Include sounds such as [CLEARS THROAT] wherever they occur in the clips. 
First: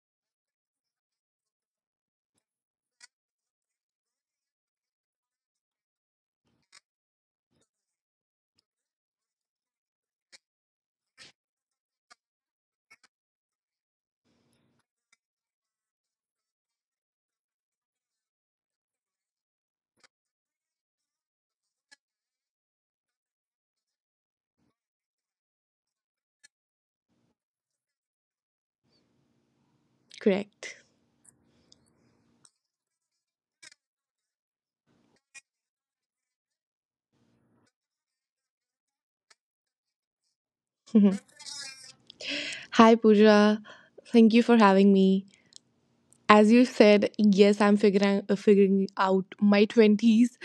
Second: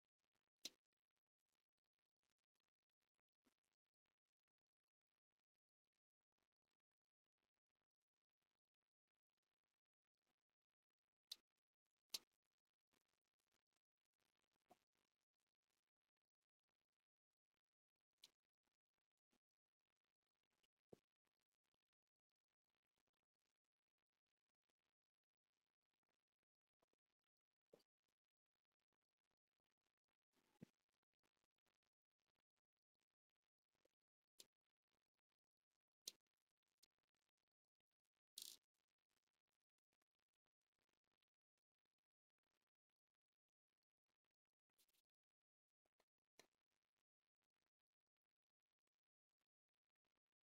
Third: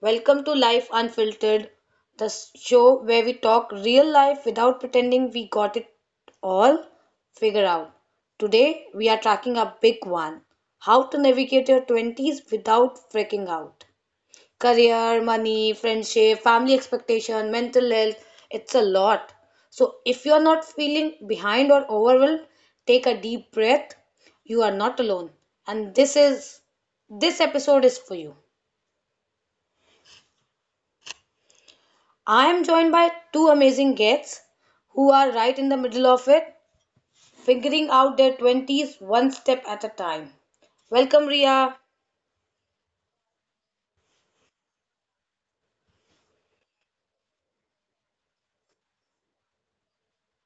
welcome to Life Unfiltered, the show where we talk real life without pretending we got it all figured out. Today we are tracking a big one. How to navigate your 20s without freaking out. Career, money, friendship, family expectation, mental health, it's a lot. So if you're not feeling behind or overwhelmed, take a deep breath. You are not alone. And this episode is for you. Correct. [LAUGHS] I am joined by two amazing guests who are right in the middle of it, figuring out their 20s one step at a time. Mhm. Welcome, Ria. Hi, Pooja. Thank you for having me. As you said, yes, I'm figuring figuring out my twenties.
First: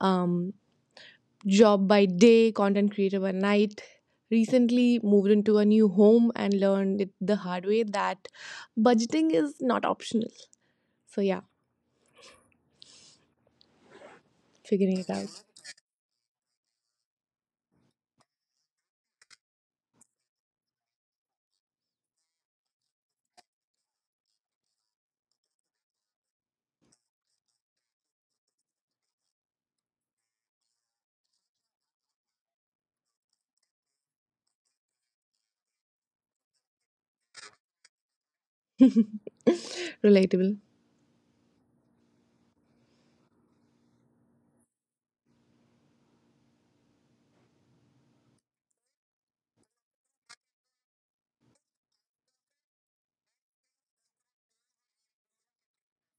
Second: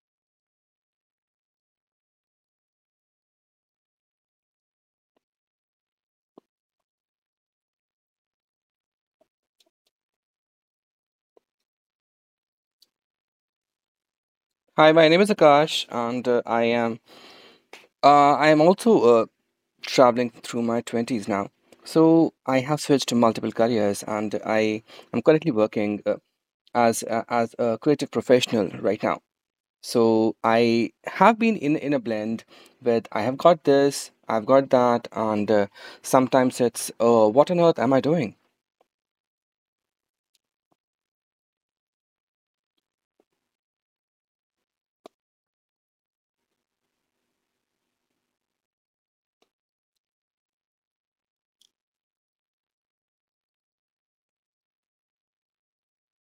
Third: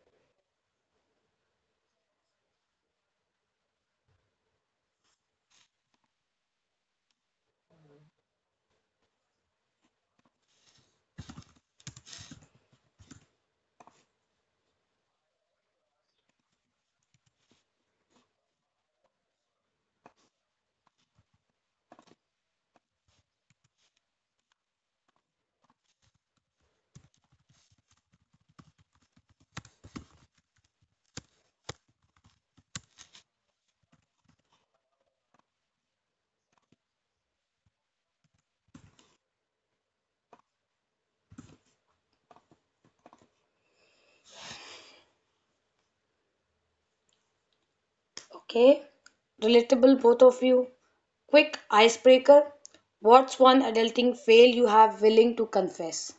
Um, Job by day, content creator by night. Recently moved into a new home and learned it the hard way that budgeting is not optional. So yeah, Hi, figuring my it name is out. Akash, and I am also traveling through my twenties now. So I have switched to multiple careers, and I am currently working as a creative professional right now. So I have been in a blend with I have got this, I've got that, and sometimes it's what on earth am I doing? [LAUGHS] Relatable. Okay, relatable, both of you. Quick icebreaker. What's one adulting fail you have willing to confess?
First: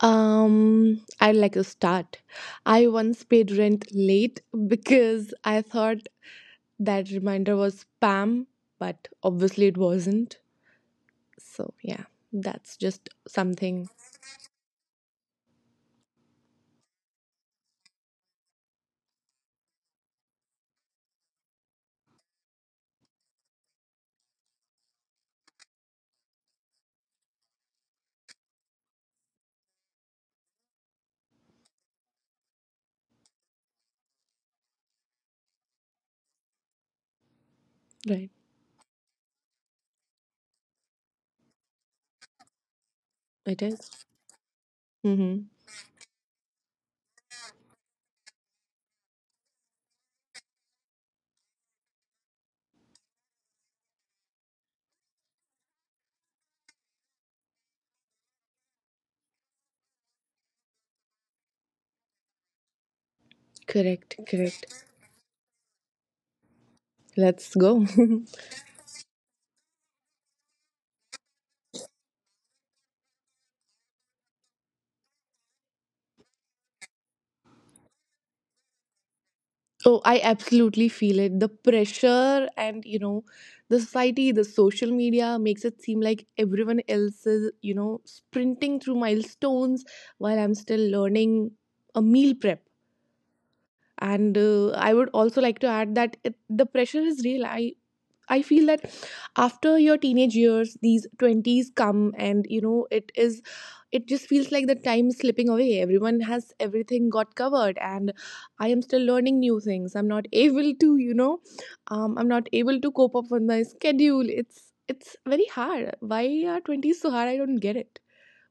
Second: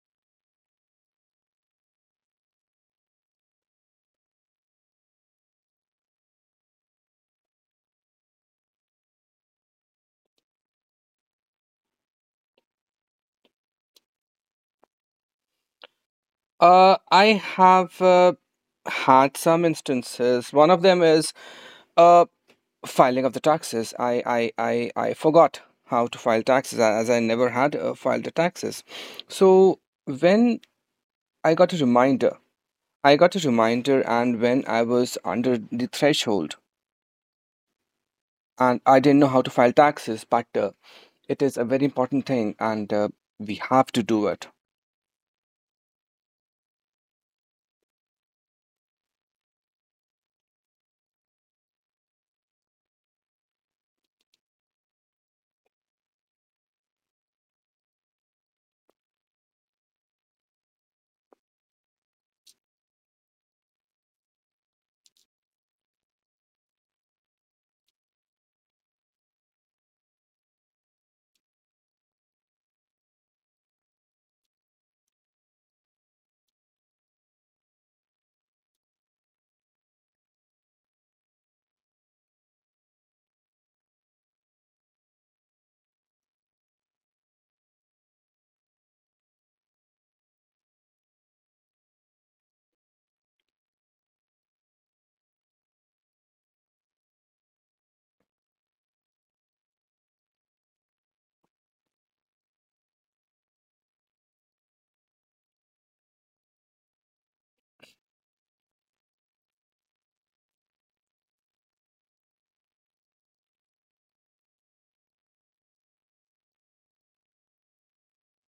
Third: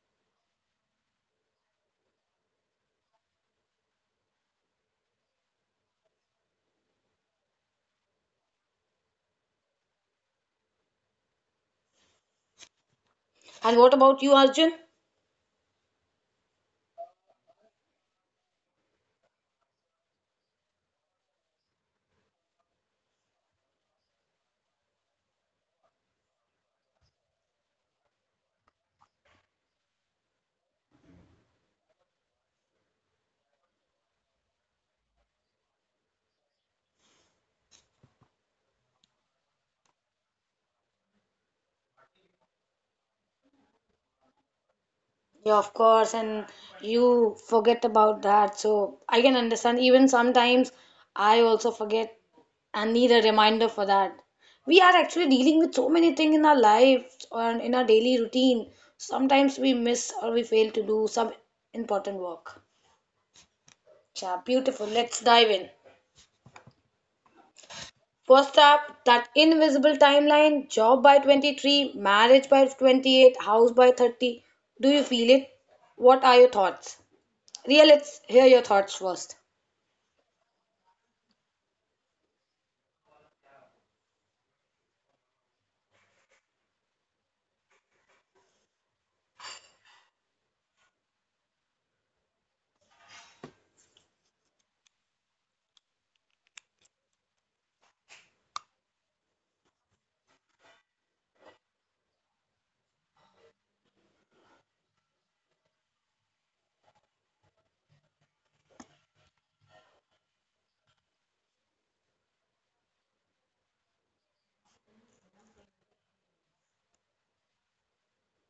I'd like to start. I once paid rent late because I thought that reminder was spam, but obviously it wasn't. So, yeah, that's just And something, what about you, Arjun? I have had some instances. One of them is uh, filing of the taxes. I forgot how to file taxes as I never had filed the taxes. So when I got a reminder, I got a reminder, and when I was under the threshold, right? and I didn't know how to file taxes, but it is a very important thing, and we It have to is. do it. Mm-hmm. Yeah, of course, and you forget about that. So I can understand. Even sometimes I also forget and need a reminder for that. We are actually dealing with so many things in our life and in our daily routine. Sometimes we miss or we fail to do some important work. Correct, Yeah, correct. beautiful. Let's dive in. Let's go. First up, that invisible timeline, job by 23, marriage by 28, house by 30. Do you feel it? What are your thoughts? Ria, let's hear your thoughts first. [LAUGHS] Oh, I absolutely feel it. The pressure and, you know, the society, the social media makes it seem like everyone else is, you know, sprinting through milestones while I'm still learning a meal prep. And I would also like to add that it, the pressure is real. I feel that after your teenage years, these 20s come, and you know, it is, it just feels like the time is slipping away. Everyone has everything got covered, and I am still learning new things. I'm not able to, you know, I'm not able to cope up with my schedule. It's very hard. Why are 20s so hard? I don't get it.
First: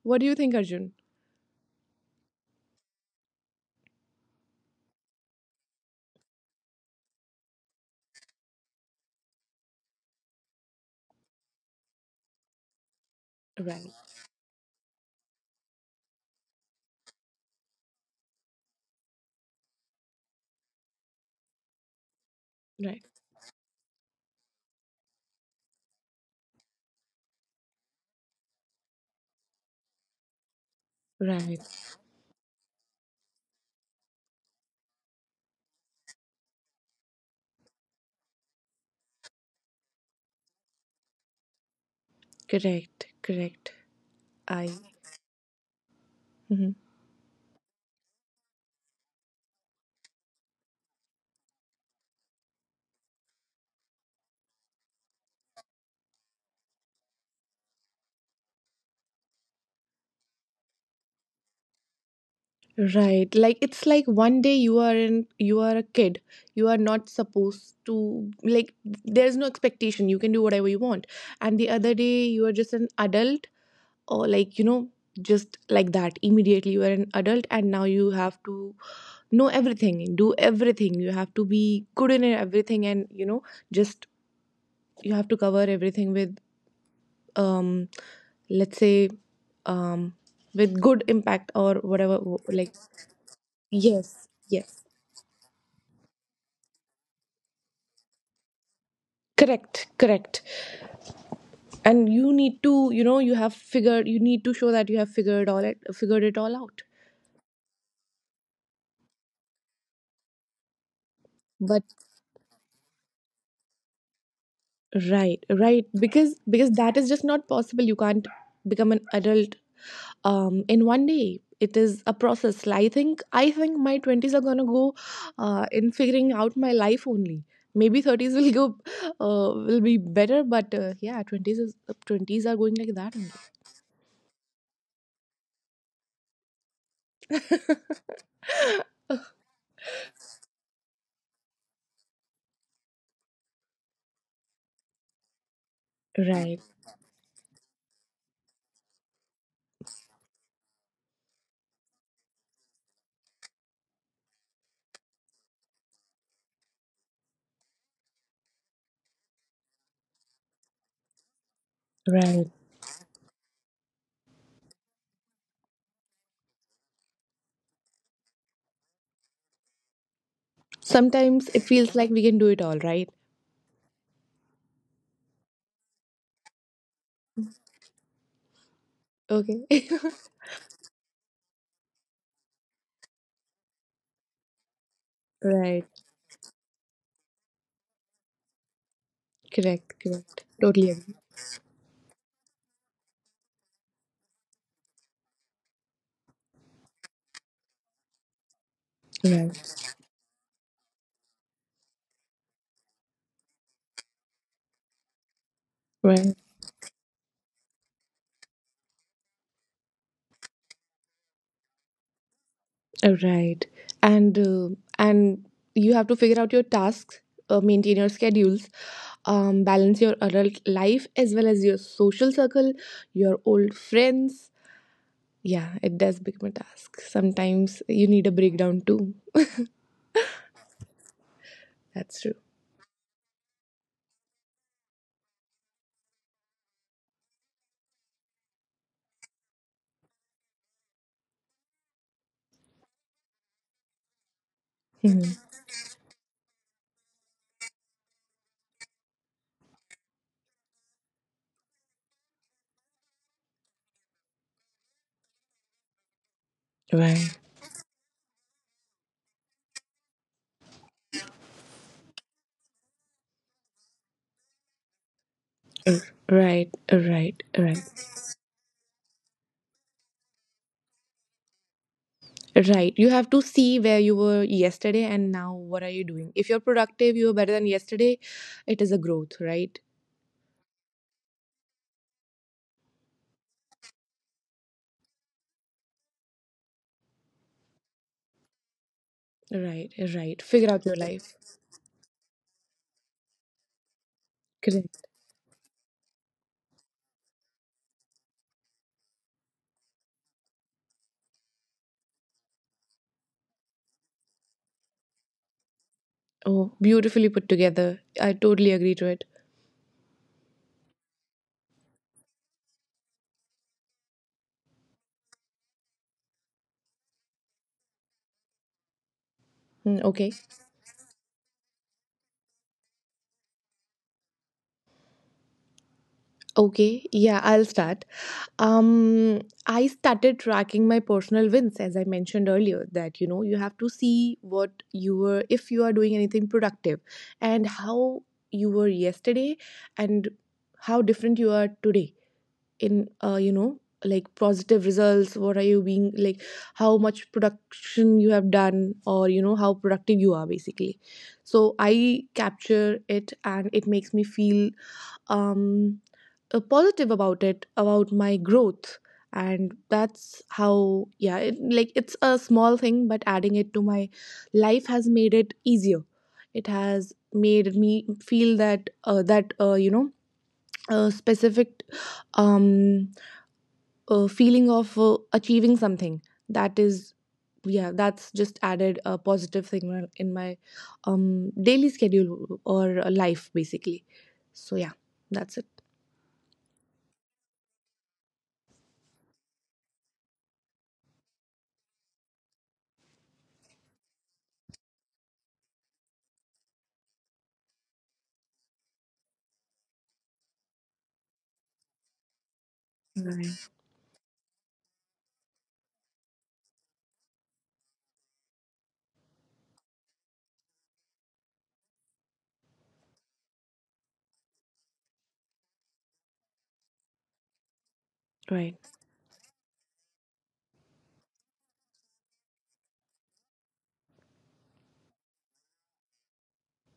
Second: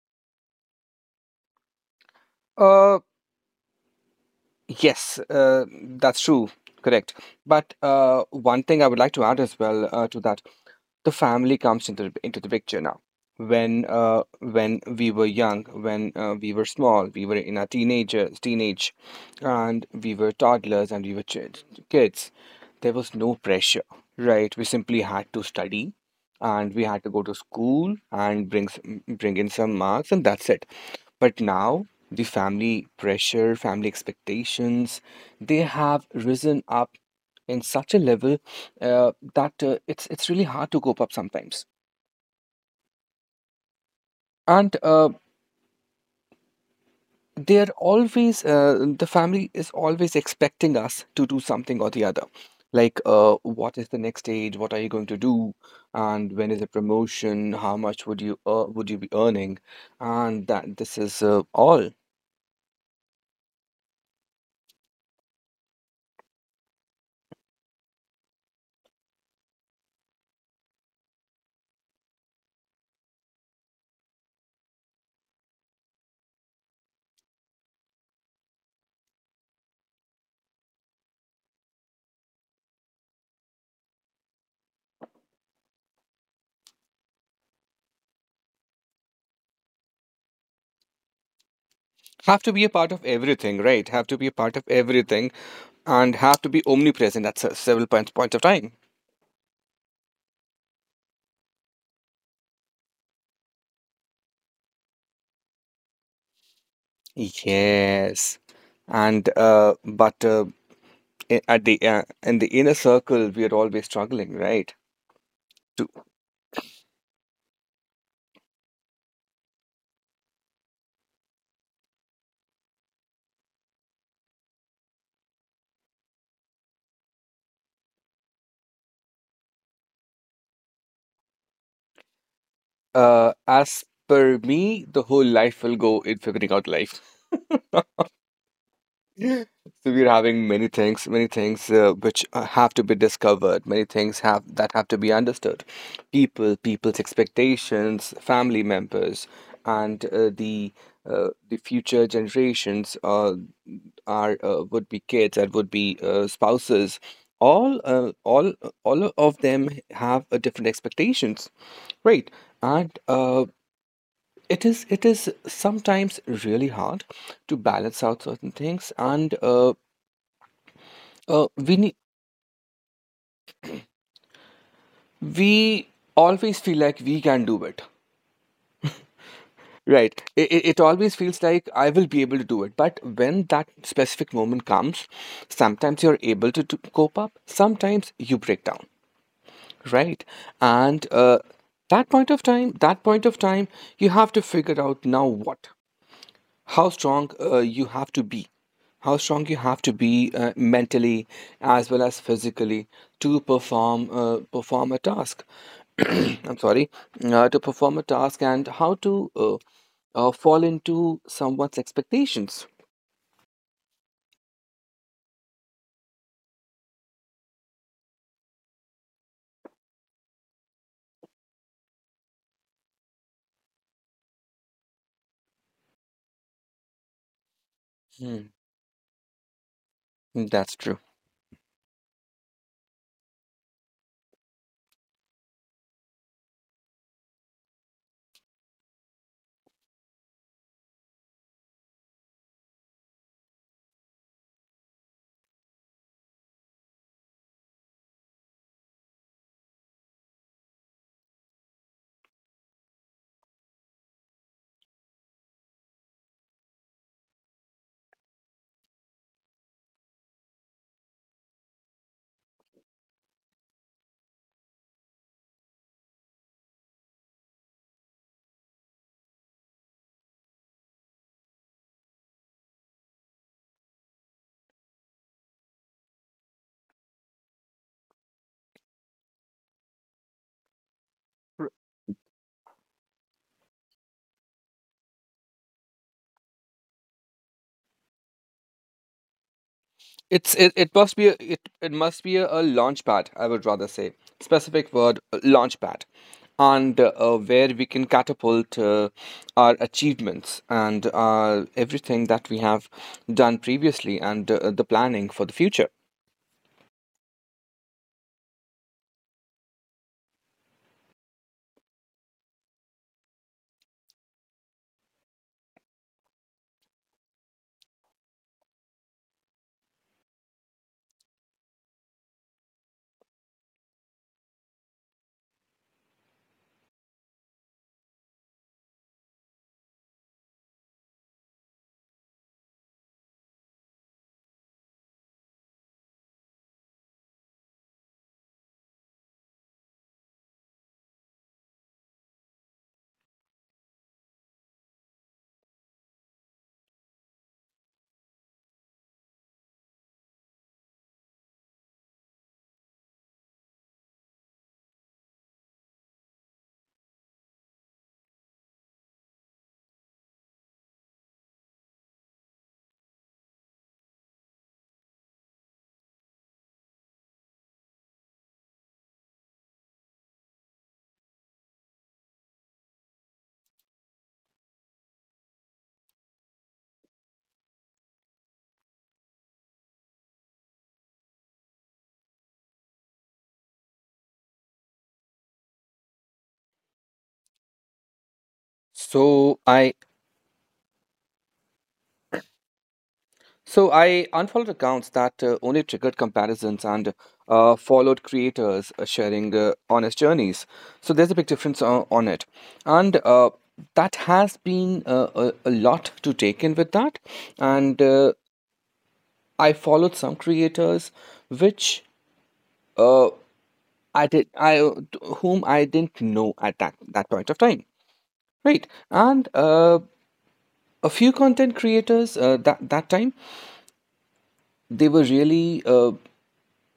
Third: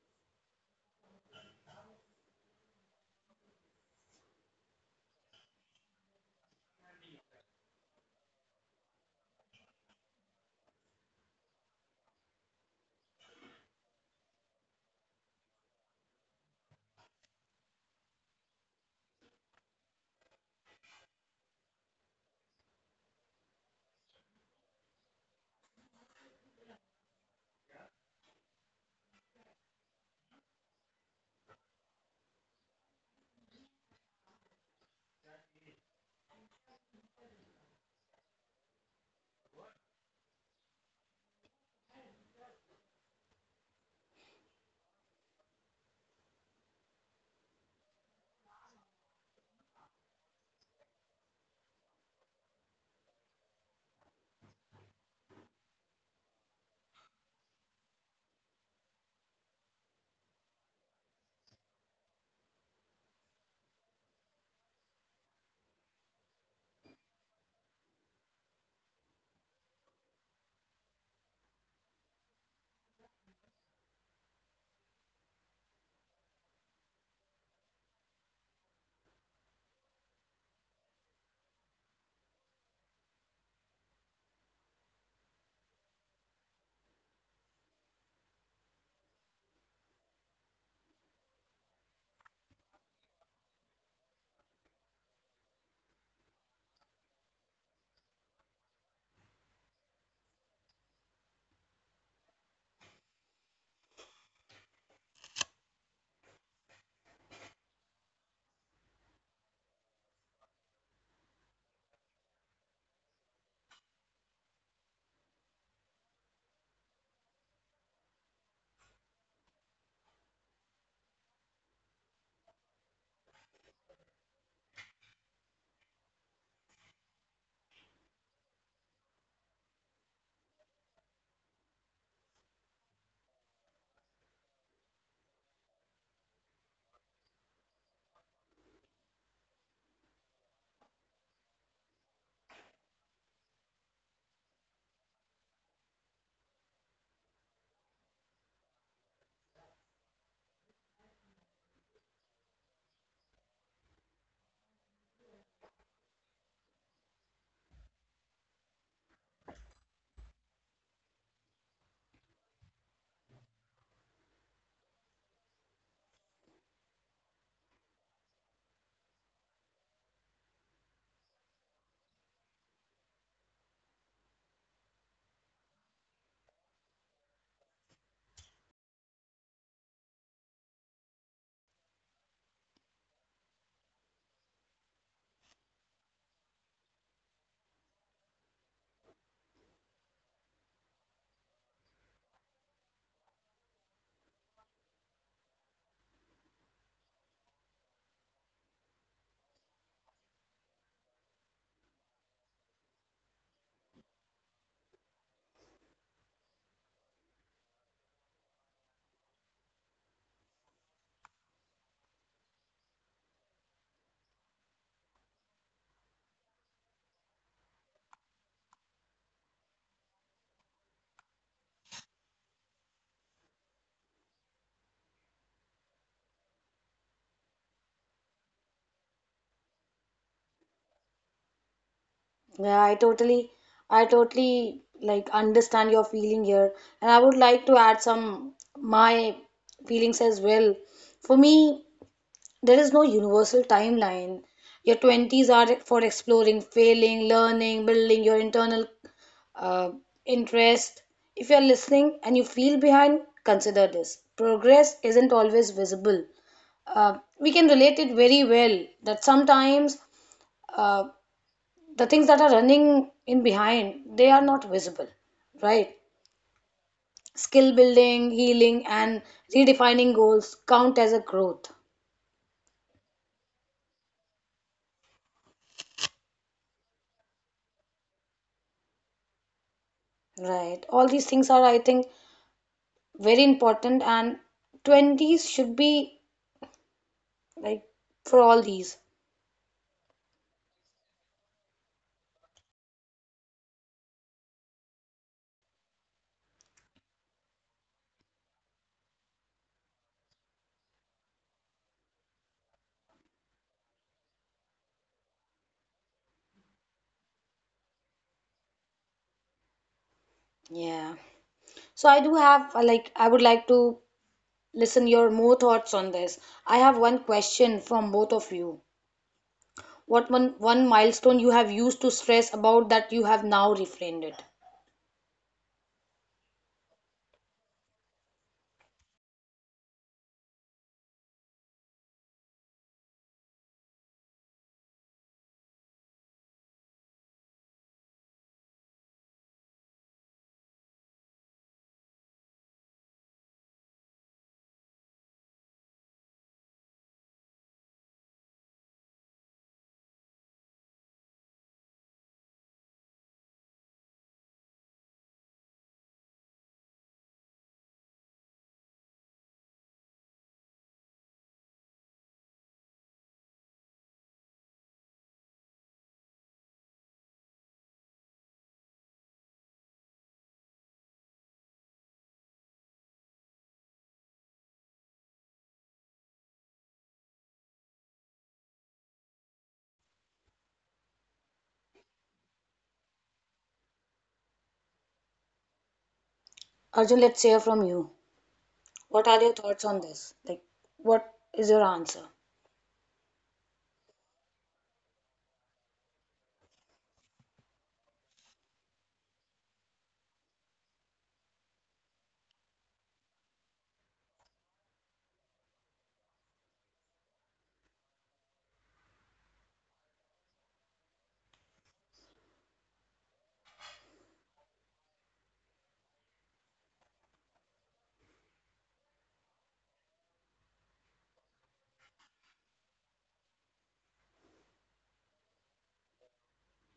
What do you think, Arjun? Uh, Yes, that's true. Correct. But one thing I would like to add as well to that, the family comes into the picture now. When Right, uh, when we were young, when we were small, we were in our teenage, and we were toddlers and we were kids. There right, was no pressure, right? We simply had to study and we had to go to school and bring in some marks, and that's it. But now right. the family pressure, family expectations, they have risen up in such a level that it's really hard to cope up sometimes, Correct, correct. I. and Mm-hmm. they're always the family is always expecting us to do something or the other, like what is the next stage, what are you going to do, and when is the promotion, how much would you would you be earning, and that this is all. Right. Like it's like one day you are in you are a kid. You are not supposed to like there's no expectation. You can do whatever you want. And the other day you are just an adult or like you know just like that immediately you are an adult and now you have to know everything, do everything. You have to be good in everything and you know just you have to cover everything with um let's say um with good impact or whatever Have to be a like part of everything, right? Have to be yes. a part of Yes. everything, and have to be omnipresent at several points of time. Correct, correct, and you need to you know you have figured you need to show that you have figured all it figured it all out Yes, and but I- at the but in the inner circle we are always struggling, right? right, right, because that is just not possible. You can't become an adult in one day. It is a process. Like, I think my 20s are gonna go in figuring out my life only. Maybe 30s will go, will be better, but yeah, 20s is 20s are going like that only. As per me, the whole life will go in figuring out life. [LAUGHS] So we're having many things which have to be discovered, many things have that have to be understood. [LAUGHS] Right, People's expectations, family members, and the future generations are would be kids and would be spouses. All, uh, all, all of them have a different expectations, right? right, And it is sometimes really hard to balance out certain things, and uh, sometimes it we feels need like we can do it all, right? we always feel like we can do it, Okay. [LAUGHS] right? It always feels like I will be able to do it, but when that specific moment comes, Right. sometimes you're able to cope up, sometimes you break down, Correct. right? Correct. Totally And agree. That point of time, that point of time, you have to figure out now what how strong you have to be, how strong you have Right. to be mentally as well as physically to perform a task. [CLEARS THROAT] Right. I'm sorry. To perform a task and how to fall into someone's expectations. right. And uh, and you have to figure out your tasks, maintain your schedules, balance your adult life as well as your social circle, your old friends. Yeah, it does become a task. Sometimes you need a Hmm, breakdown too. that's true. That's true. Yeah, I totally like understand your feeling here, and I would like to add some my feelings as well. For me, there is no universal timeline. Your Mhm. 20s are for exploring, failing, learning, building your internal uh, interest. If you're listening and you feel behind, consider this. Progress isn't always visible. Right. We can relate it very well that sometimes uh, the things that are running in behind, they are not visible, right? Uh, right. Right. Skill Right. building, healing, and redefining goals count as a growth. Right. You have to see where you were yesterday and now what are you doing. If you're productive, you were better than yesterday, it is a growth, right? Right, all these things are, I think, very important, and 20s should be like for all these. Right, right. It's Figure it, out your it must life. be a, it must be a launch pad, I would rather say. Specific Correct. word, launch pad. And where we can catapult our achievements and everything that we have done previously, and the planning for the future. Oh, beautifully put together. I totally agree to it. Yeah, so I do have, like, I would like to listen your more thoughts on this. I have one question from both of you. Mm, What okay. one milestone you have used to stress about that you have now reframed it? Okay. Yeah, I'll start. I started tracking my personal wins, as I mentioned earlier, that you know, you have to see what you were, if you are doing anything productive, and how you were yesterday and how different you are today in you know like positive results, what are you being like, how much production you have done, or you know how productive you are basically. So I capture it and it makes me feel um positive about it, about my growth. And that's how yeah, it, like it's a small thing but adding it to my life has made it easier. It has made me feel that you know, specific um feeling of achieving something. That is, yeah, that's just added a positive signal in my daily schedule or life basically. So yeah, that's it. Arjun, let's hear from you. What are your So thoughts I on this? Like, what is your answer? So I unfollowed accounts that only triggered comparisons and followed creators sharing honest journeys. So there's a big difference on it, and Right, that has been a lot to take in with that. And I followed some creators, which uh, I did, I whom I didn't know at that point of time, right, right? And a few content creators that time they were really.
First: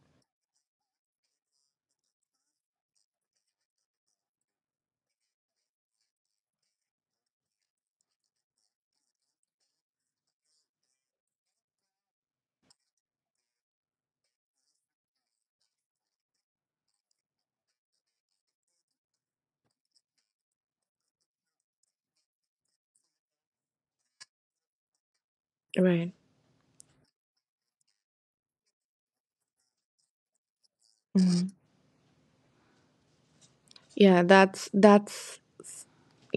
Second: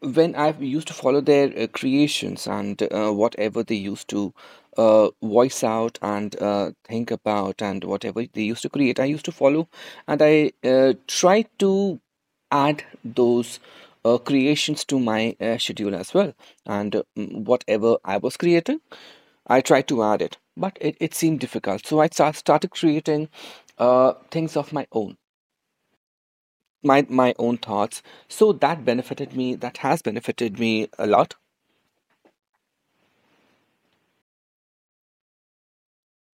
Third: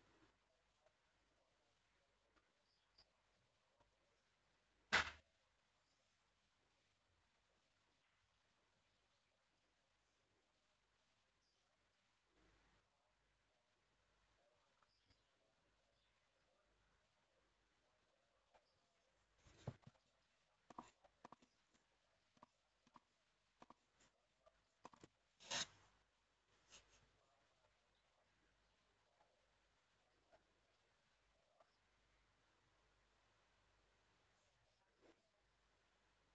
When I used to follow their creations and whatever they used to voice out and think about and whatever they used to create, I used to follow, and I tried to add those creations to my schedule as well. And whatever I was creating, I tried to add it, but it seemed difficult. So I started creating things of my own. right. My own thoughts, so that benefited me, that has benefited me a lot. Mhm. Yeah, that's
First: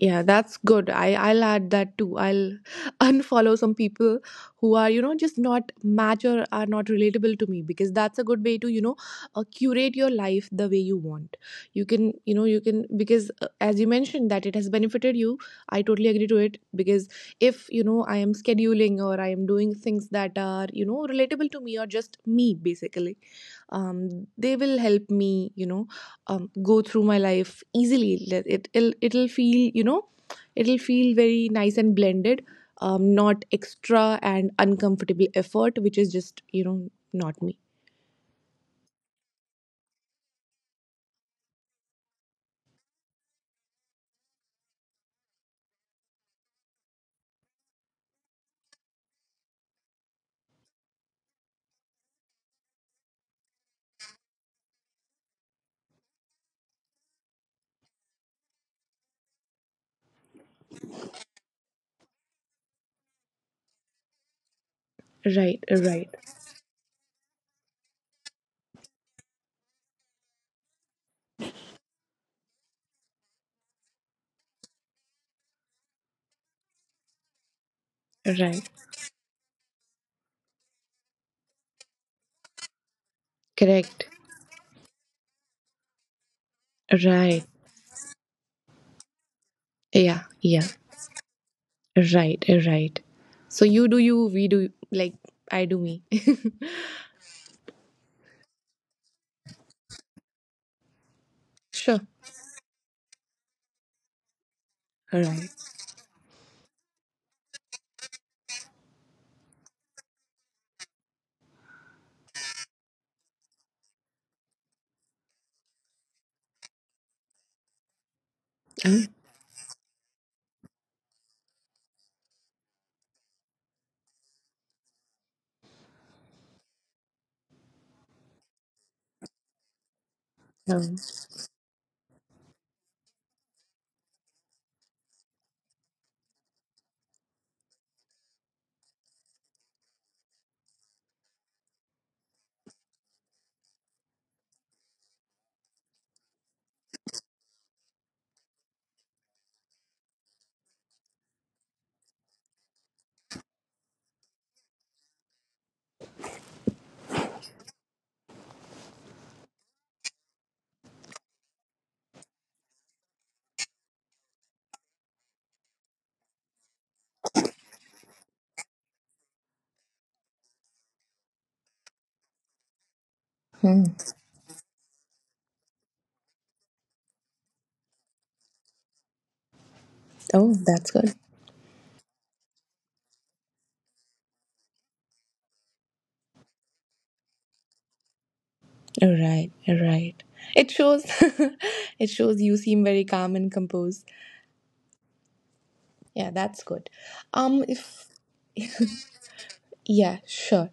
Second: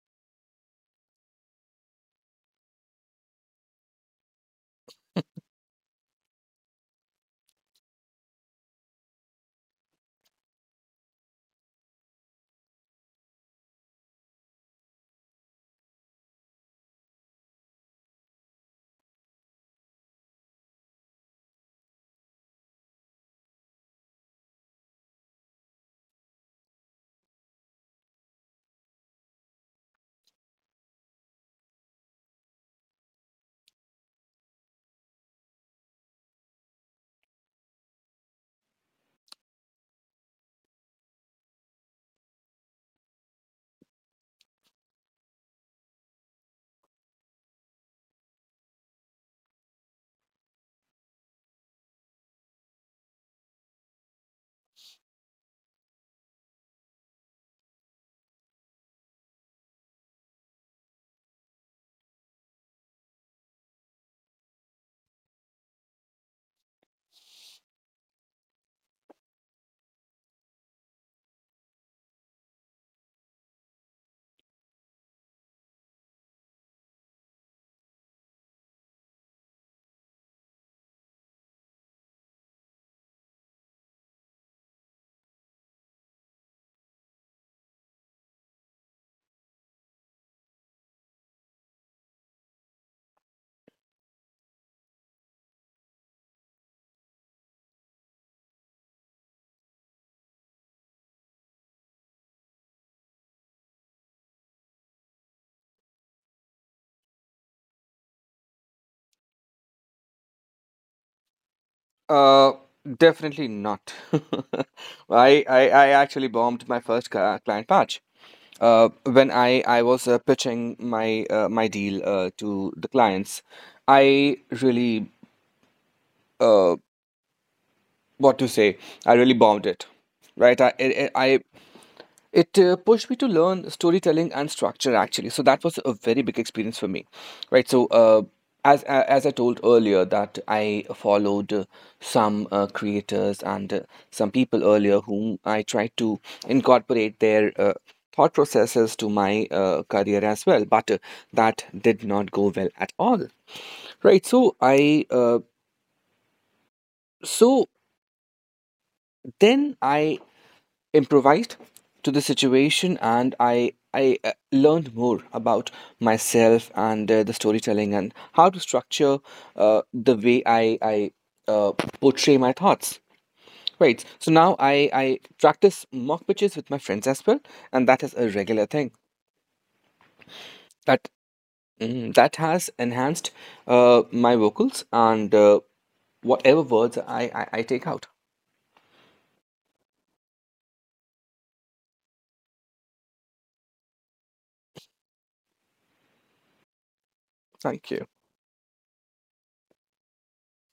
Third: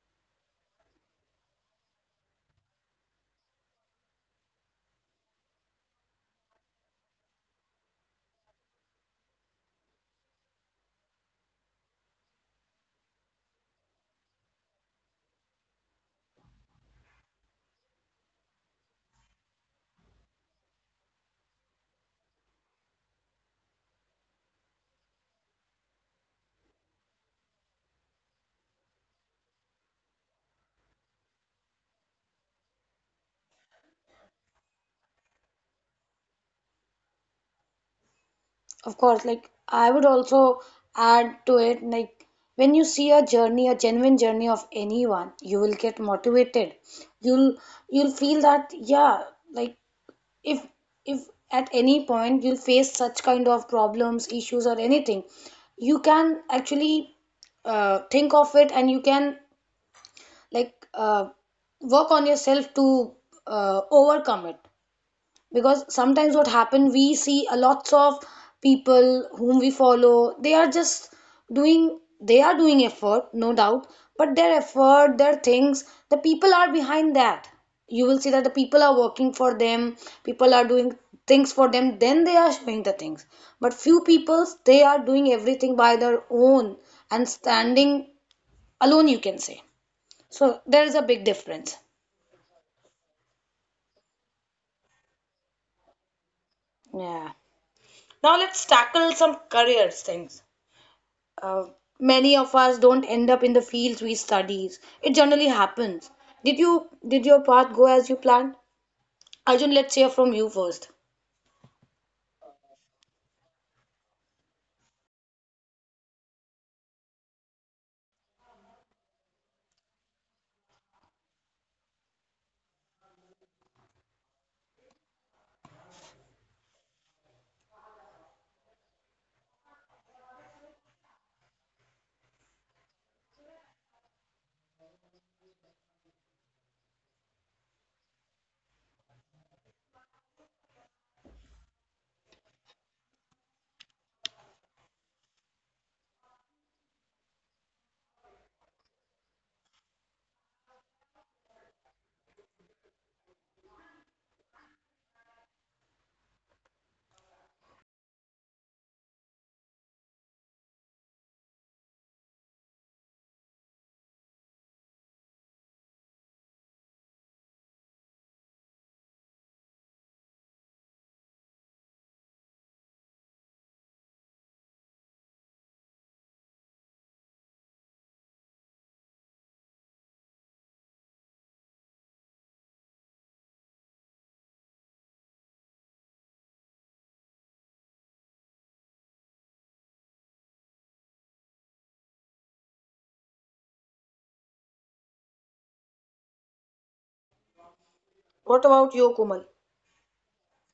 Yeah, that's good. I'll add that too. I'll [LAUGHS] unfollow some people who are you know just not match or are not relatable to me because that's a good way to you know curate your life the way you want. You can you know you can because as you mentioned that it has benefited you. I totally agree to it because if you know I am scheduling or I am doing things that are you know relatable to me or just me basically, they will help me you know go through my life easily. It'll feel, you know, it'll feel very nice and blended, not extra and uncomfortable effort, which is just, you know, not me. Of course, like, I would also add to it, like, when you see a journey, a genuine journey of anyone, you will get motivated. You'll you'll feel that, yeah, like if if at any point you'll face such kind of problems, issues or anything, you can actually think of it and you can like work on yourself to overcome it. Right, Because right, sometimes what happen, we see a lots of people whom we follow, they are just doing they are doing effort, no doubt, but their effort, their things, the people are behind that. You will see that the right. people are working for them, people are doing things for them, then they are showing the things. But few Correct. people, they are doing everything by their own and Right. standing alone, you can say. Yeah, So yeah. there is a big difference. Right, right. So you do you, we do, like, I do me. [LAUGHS] Yeah. Now let's tackle some careers things. Uh, Sure. Many of us don't end up in the fields we studies. It generally Right. happens. Did your path go as you planned? Arjun, let's hear from you first. Uh, Definitely not. [LAUGHS] I I actually bombed my first client patch. Uh, Mm. when I I was pitching my my deal to the clients, I really uh what to say, I really bombed it. Right? I it, Um, it, I it pushed me to learn storytelling and structure actually. So that was a very big experience for me, right? So as as I told earlier that I followed some creators and some people earlier whom I tried to incorporate their thought processes to my career as well, but that did not go well at all, right? So then I improvised to the situation, and I learned more about myself and the storytelling and how to structure the way I uh, portray my thoughts, hmm. right? So now I practice mock pitches with my friends as well, and that is a regular thing. Oh, that's that good. That has enhanced my vocals and whatever words I take out. Right, right. It shows. [LAUGHS] It shows, you seem very calm and composed. Yeah, that's good. Thank you. If What about you, Kumal? yeah, sure.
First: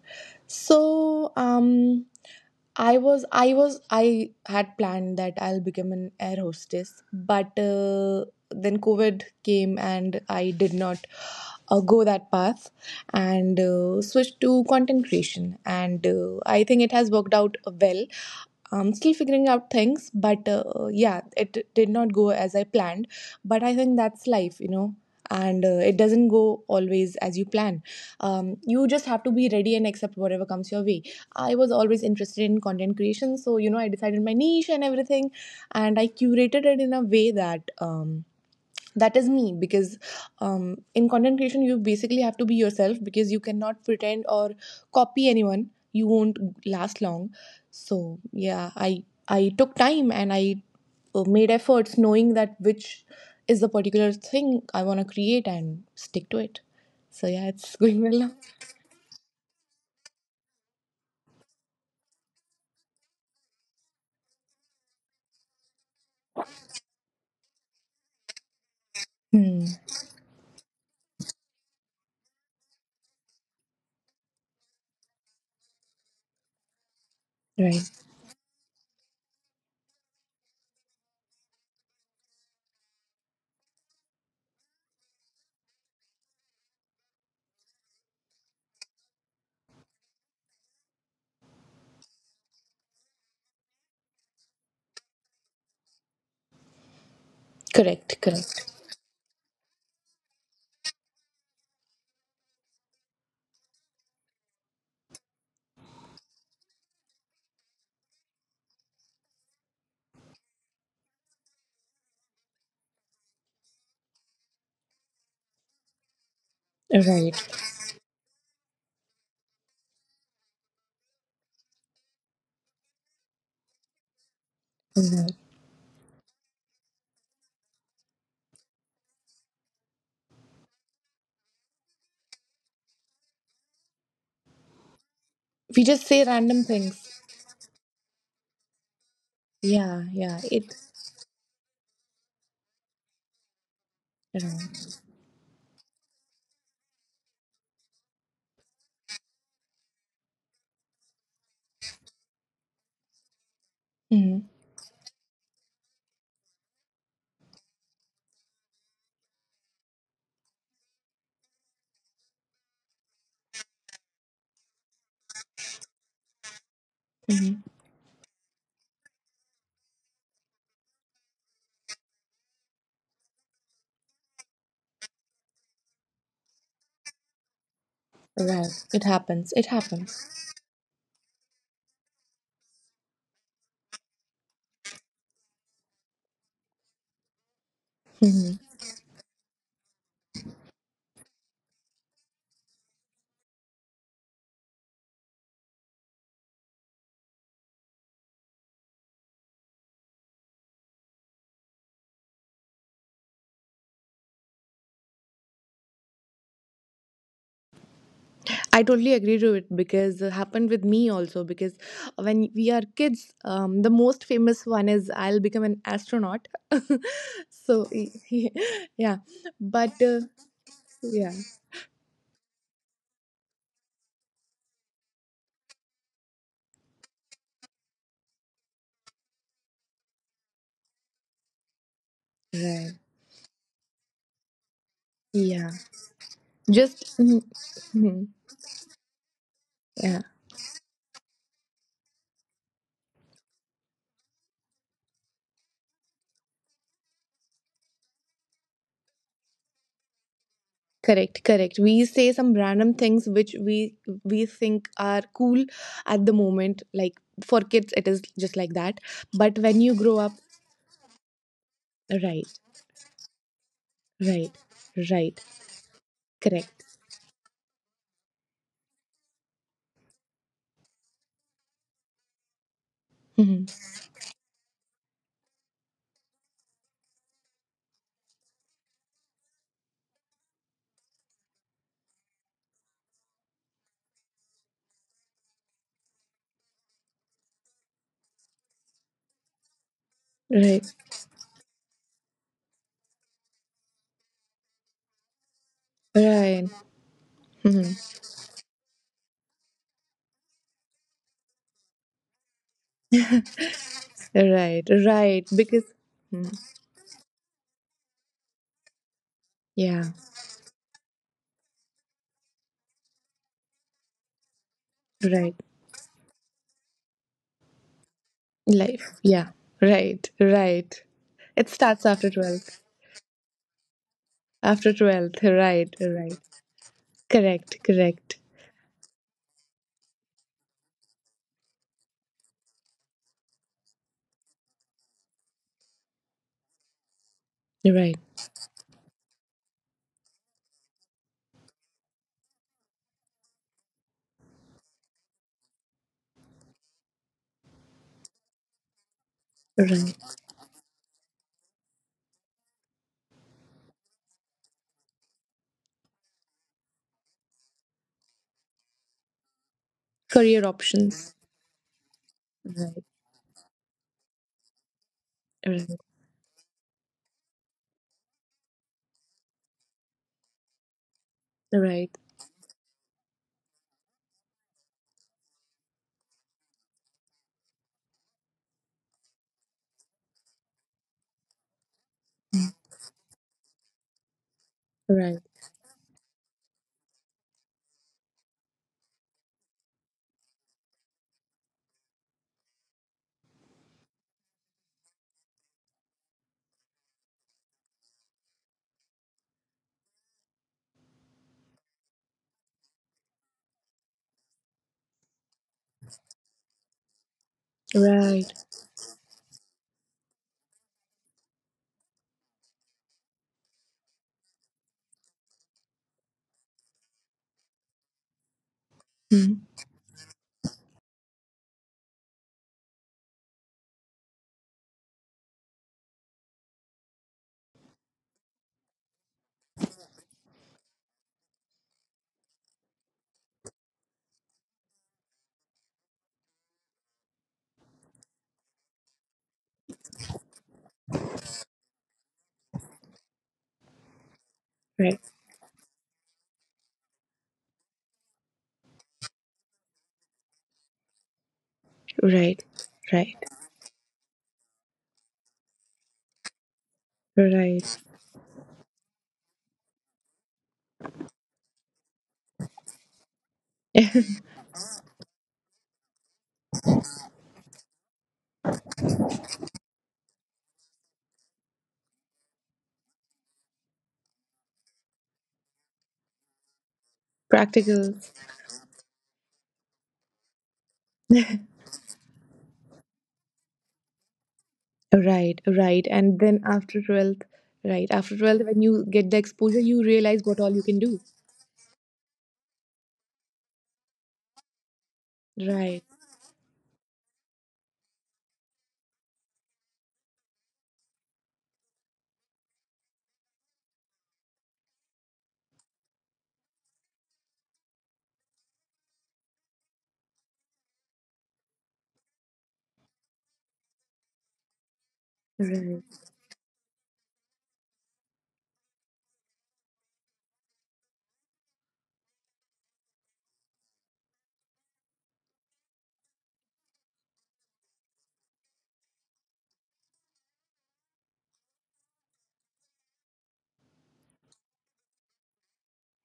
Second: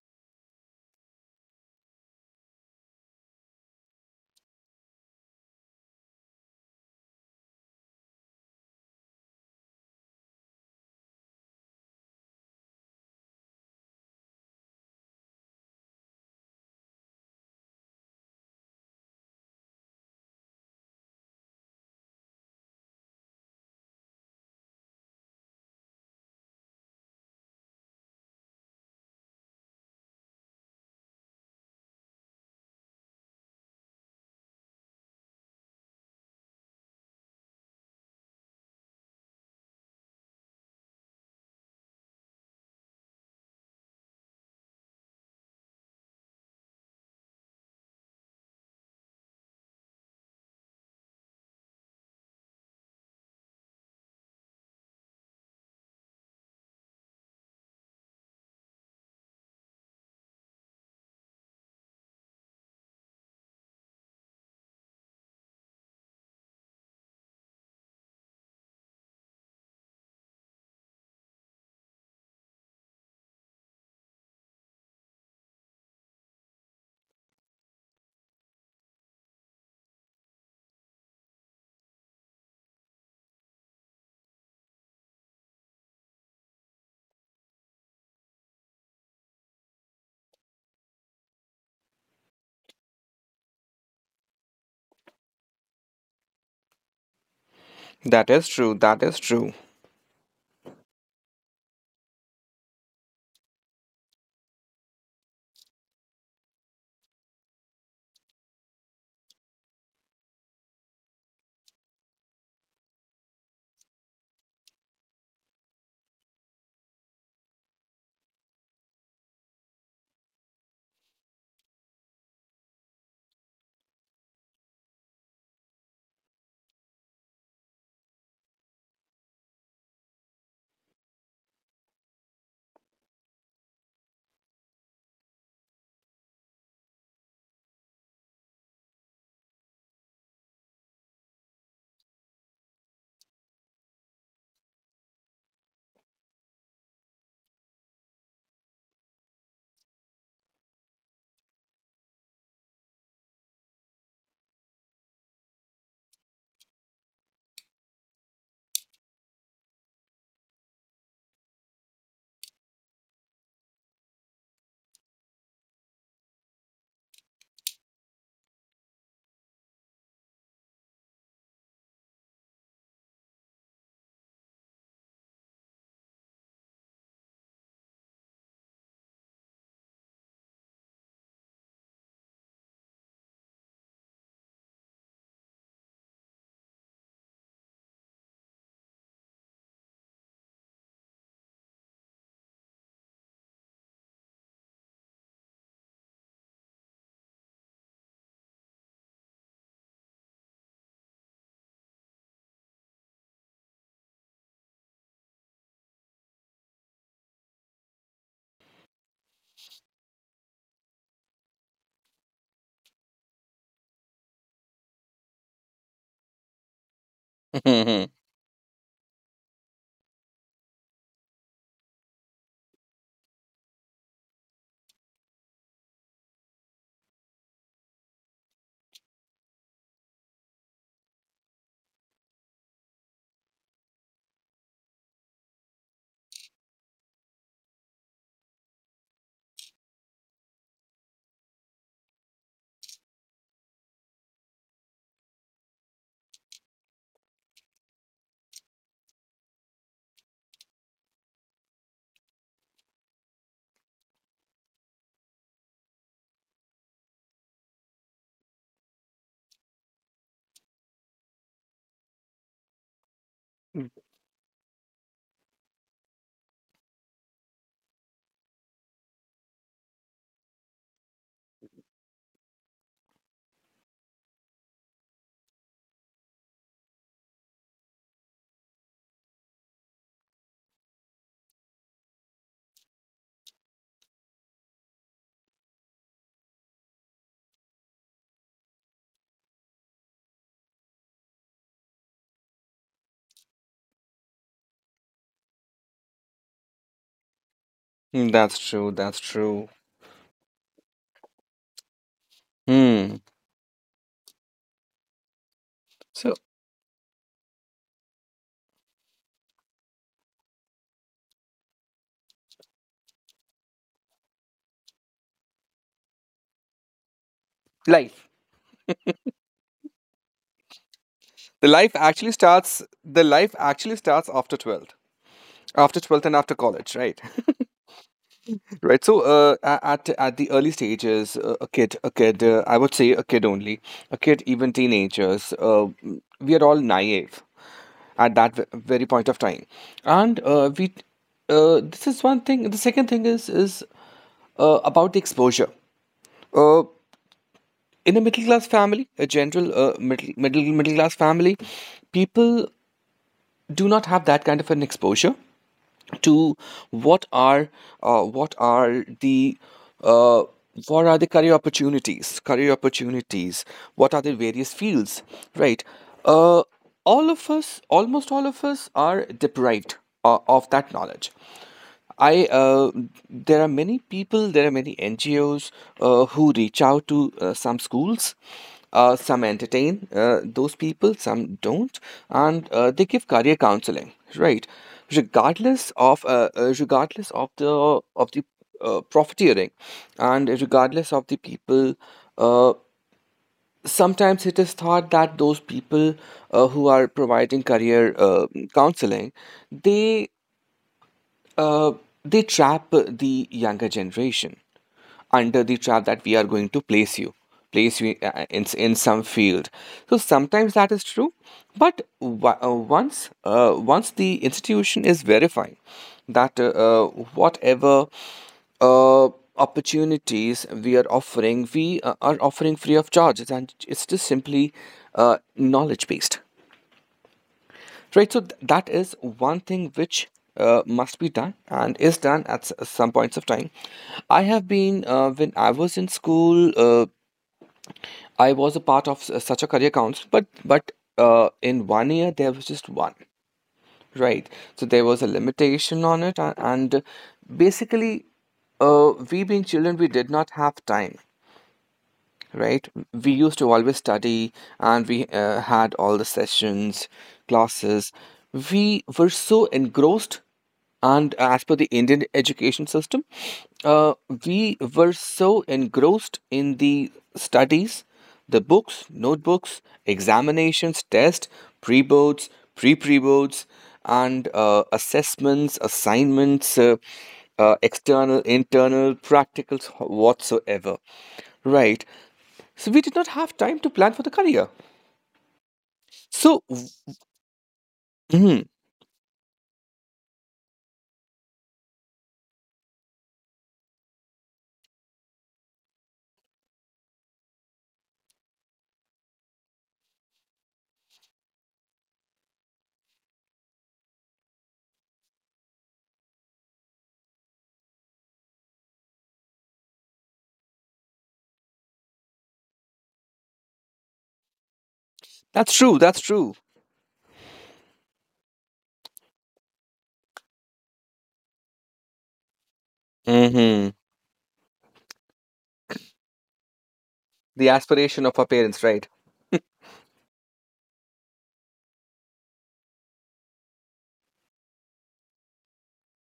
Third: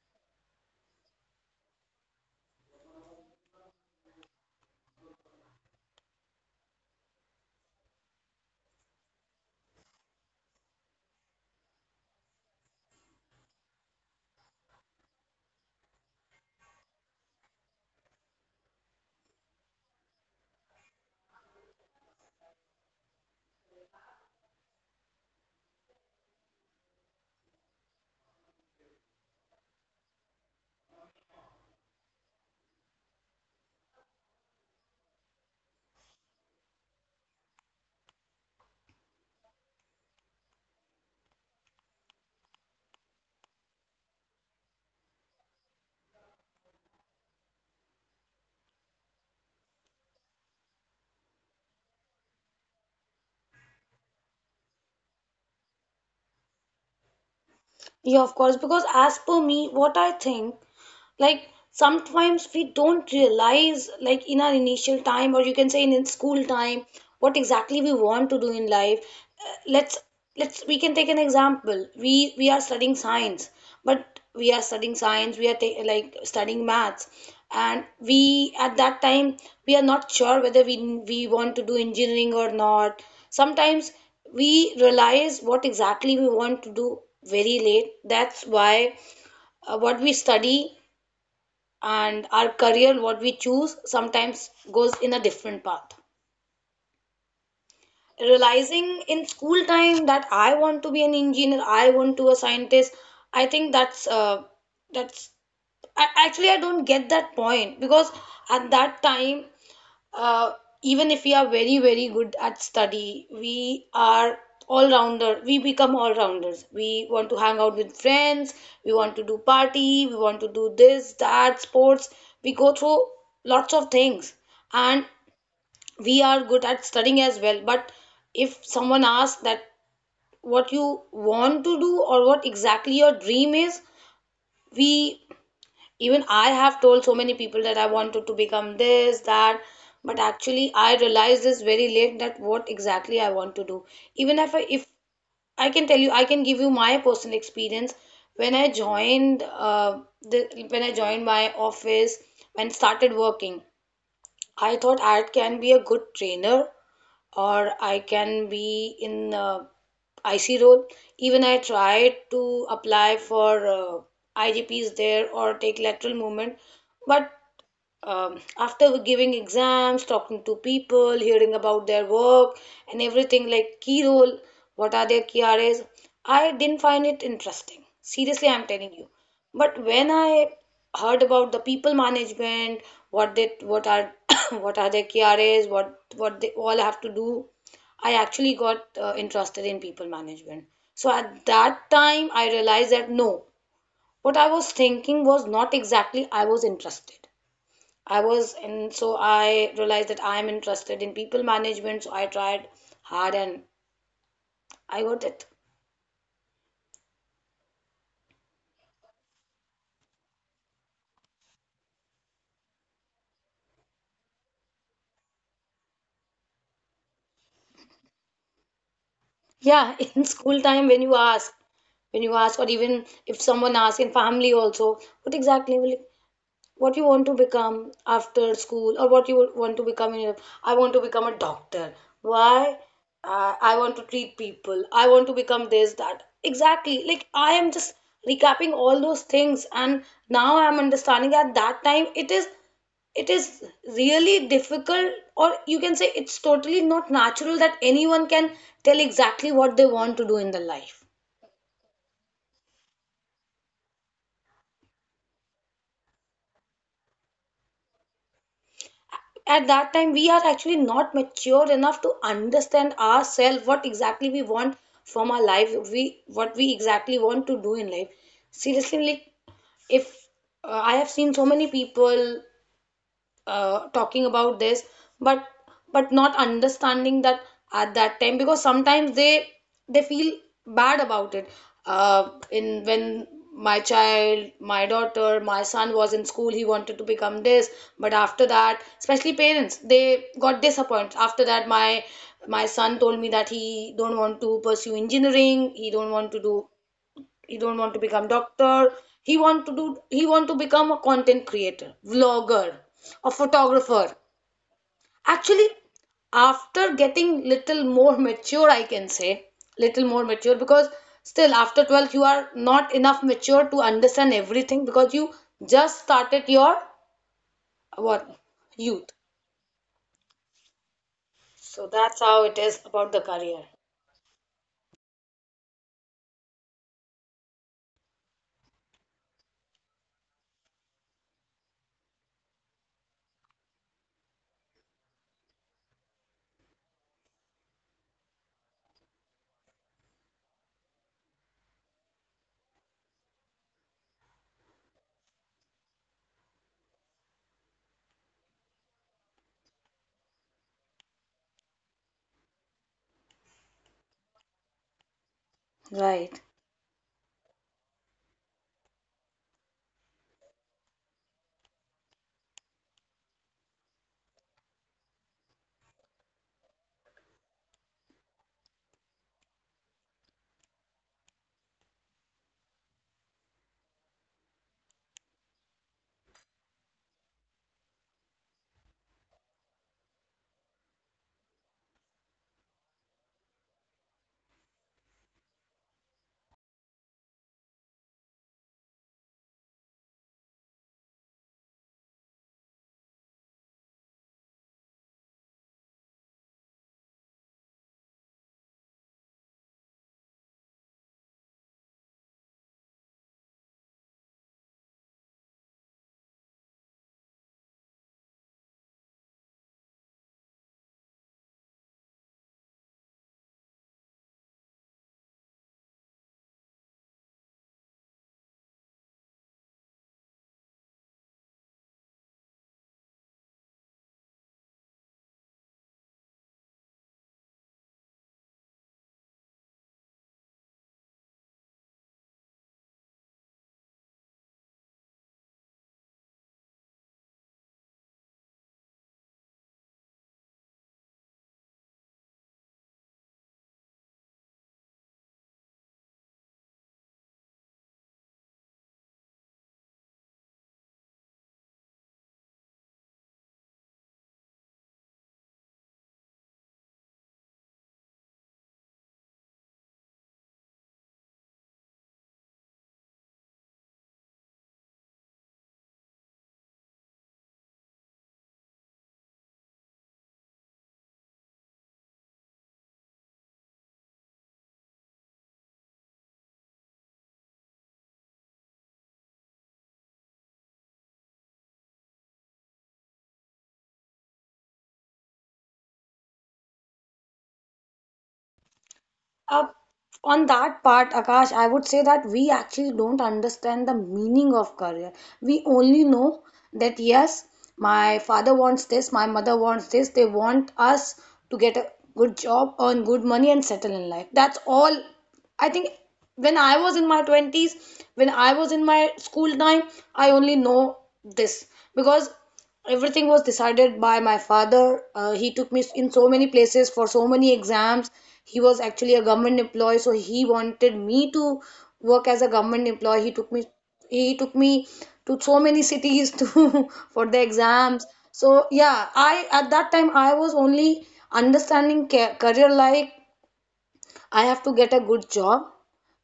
So, I had planned that I'll become an air hostess, but then COVID came and I did not go that path and switched to content creation. And I think it has worked out well. I'm still figuring out things, but yeah, it did not go as I planned. But I think that's life, you know, and it doesn't go always as you plan. You just have to be ready and accept whatever comes your way. I was always interested in content creation, so you know, I decided my niche and everything, and I curated it in a way that. That is me because in content creation you basically have to be yourself because you cannot pretend or copy anyone, you won't last long. So yeah, I took time and I made efforts knowing that which is the particular thing I want to create and stick to it. So yeah, it's [LAUGHS] going well Yeah, now. of course. Because as per me, what I think, like sometimes we don't realize, like in our initial time, or you can say in school time, what exactly we want to do in life. uh, Hmm. let's let's we can take an example. We are studying science, we are like studying maths, and Right, we at that time, we are not sure whether we want to do engineering or not. Sometimes we realize what exactly we want to do very late. That's why what we study and our career what we choose sometimes goes in a different path. correct, correct, Realizing That is in true. school time that I want to be an engineer, I want to be a scientist, I think that's, I, actually I don't get that point. Because at that time, uh, even if we are very good at study, we are all rounders. We want to right, hang out with friends, we want to do party, we want to do this that sports. We go through lots of things, and right, we are good at studying as well. But if someone asks that, what you want to do, or what exactly your dream is, we, we just even say I random have told so things. many people that I wanted to become this that. yeah But yeah actually it I realized this very late, that what exactly I want to do. Even if right. I can tell you, I can give you my personal experience. When I joined my office and started working, Hmm. I thought I can be a good trainer, or I can be in IC role. Even I tried to apply for IGPs there, or take lateral movement, but Hmm. After giving exams, talking to people, hearing about their work and everything like key role, what are their KRAs, I didn't find it interesting. Seriously, I'm Right, telling it you. happens, it But when happens. I heard about the people management, what are [COUGHS] what are their KRAs, what they all have to do, I actually Mhm. got interested in people management. So at that time, I realized that no, what I was thinking was not exactly I was interested. I was, and so I realized that I am interested in people management. So I tried hard and I got it. I totally agree to it because it happened with me also. Because when we are kids, the most famous one is I'll become an astronaut. [LAUGHS] So, [LAUGHS] [LAUGHS] yeah, Yeah, but [LAUGHS] in school time, when you yeah, ask, or even if someone asks in family also, what exactly will, what you want to become after school, or what you would want to become in your, I want to become a doctor. Why? right, I want to treat people, I want to become yeah, this that. Exactly, just like mhm, I am just mhm, recapping all those things, and yeah, now I'm understanding, at that time it is, it is really difficult, or you can say it's totally not natural that anyone can tell exactly what they want to do in their life. correct, correct. We say some random things which we think are cool at the moment. Like for kids, it is just like that. But At when that you time grow we up, are actually not mature enough to right, understand ourselves, what exactly we right, want from right, our life, we what we correct. exactly want to do in life. Seriously, like if I have seen so many people Mhm. Talking about this, but but not understanding that at that time. Because sometimes they feel bad about it. In, when my child, my daughter, my son was in school, he wanted to become this, but after that, especially parents, they got Right, disappointed. After that, my son told me that he don't want to pursue engineering, he don't want to do, right, he don't want mhm. to become doctor, That's he want true. to do, he want to become a content creator, vlogger, Hmm. a photographer. Right, right. Actually, Because, So mhm. after getting little more mature, I can say Yeah, little more mature, because still after 12 you are not enough mature to understand everything, because you right. just started your, life. what, youth. Life, yeah, right, right. The It So life starts that's actually after how it is starts. 12th. about the The life career. actually starts after After 12th, 12th, right, after 12th and right. after college, right? Correct, correct. [LAUGHS] right. So at the early stages, a kid. I would say a kid only, a kid, even teenagers. We are all naive Right, at that very point of time, and we this is one thing. The second thing is about the exposure, uh, in a middle class family, a general right. Middle class family, people do not have that kind of an exposure Right. to what are uh, what are the uh, Career what are the options, career opportunities career right, opportunities, what are the various fields, right? right, uh, all of us, almost all of us, are deprived of that knowledge. right, I There are many people, there are many NGOs who reach out to some schools. Some entertain those people, some don't, and they give career counseling, right? right, Regardless of the profiteering, and regardless of the people, uh, sometimes it is thought that those people who are providing career counseling, they uh, they trap the younger generation under the trap that we are going to place you right, in some field, so sometimes that is true. But once the institution is verifying that whatever uh, mhm. opportunities we are offering, we are offering free of charge and it's just simply knowledge based. Right, so that is one thing which must be done and is done at some points of time. I have been when I was in school, I was a part of such a career council, but in one year there was just one, right? So there Right, was a limitation on it, and basically, we being children, we did not have time, right, right? We right, used to always study, and we had all the sessions, right. classes. We were so engrossed, and as per the Indian education system, uh, [LAUGHS] we were so engrossed in the studies, the books, notebooks, examinations, tests, pre boards, pre boards, and assessments, assignments, Practicals, external, internal, practicals, whatsoever. Right. So we did not have time to plan for the career. right, right. And then So after 12th, right, after 12th, mhm, when you get the Uh, exposure, you realize on what all you that can part, do. Akash, I would say that we actually don't understand the meaning of career. We Right, only know that yes, my father wants this, my mother wants this, they want us to get a good job, earn good money, and settle in life. That's all. I think when I was in my 20s, when I was in my school time, I only know this. Because everything was decided by my father. He took me in right. That's so many true. places for so many exams. He was actually a government employee, so he wanted me to work as a government employee. He took me, Hmm. he took me to so many cities to [LAUGHS] for the The exams. aspiration of our So parents, right? yeah, I at that time I was only understanding career like I have to get a good job,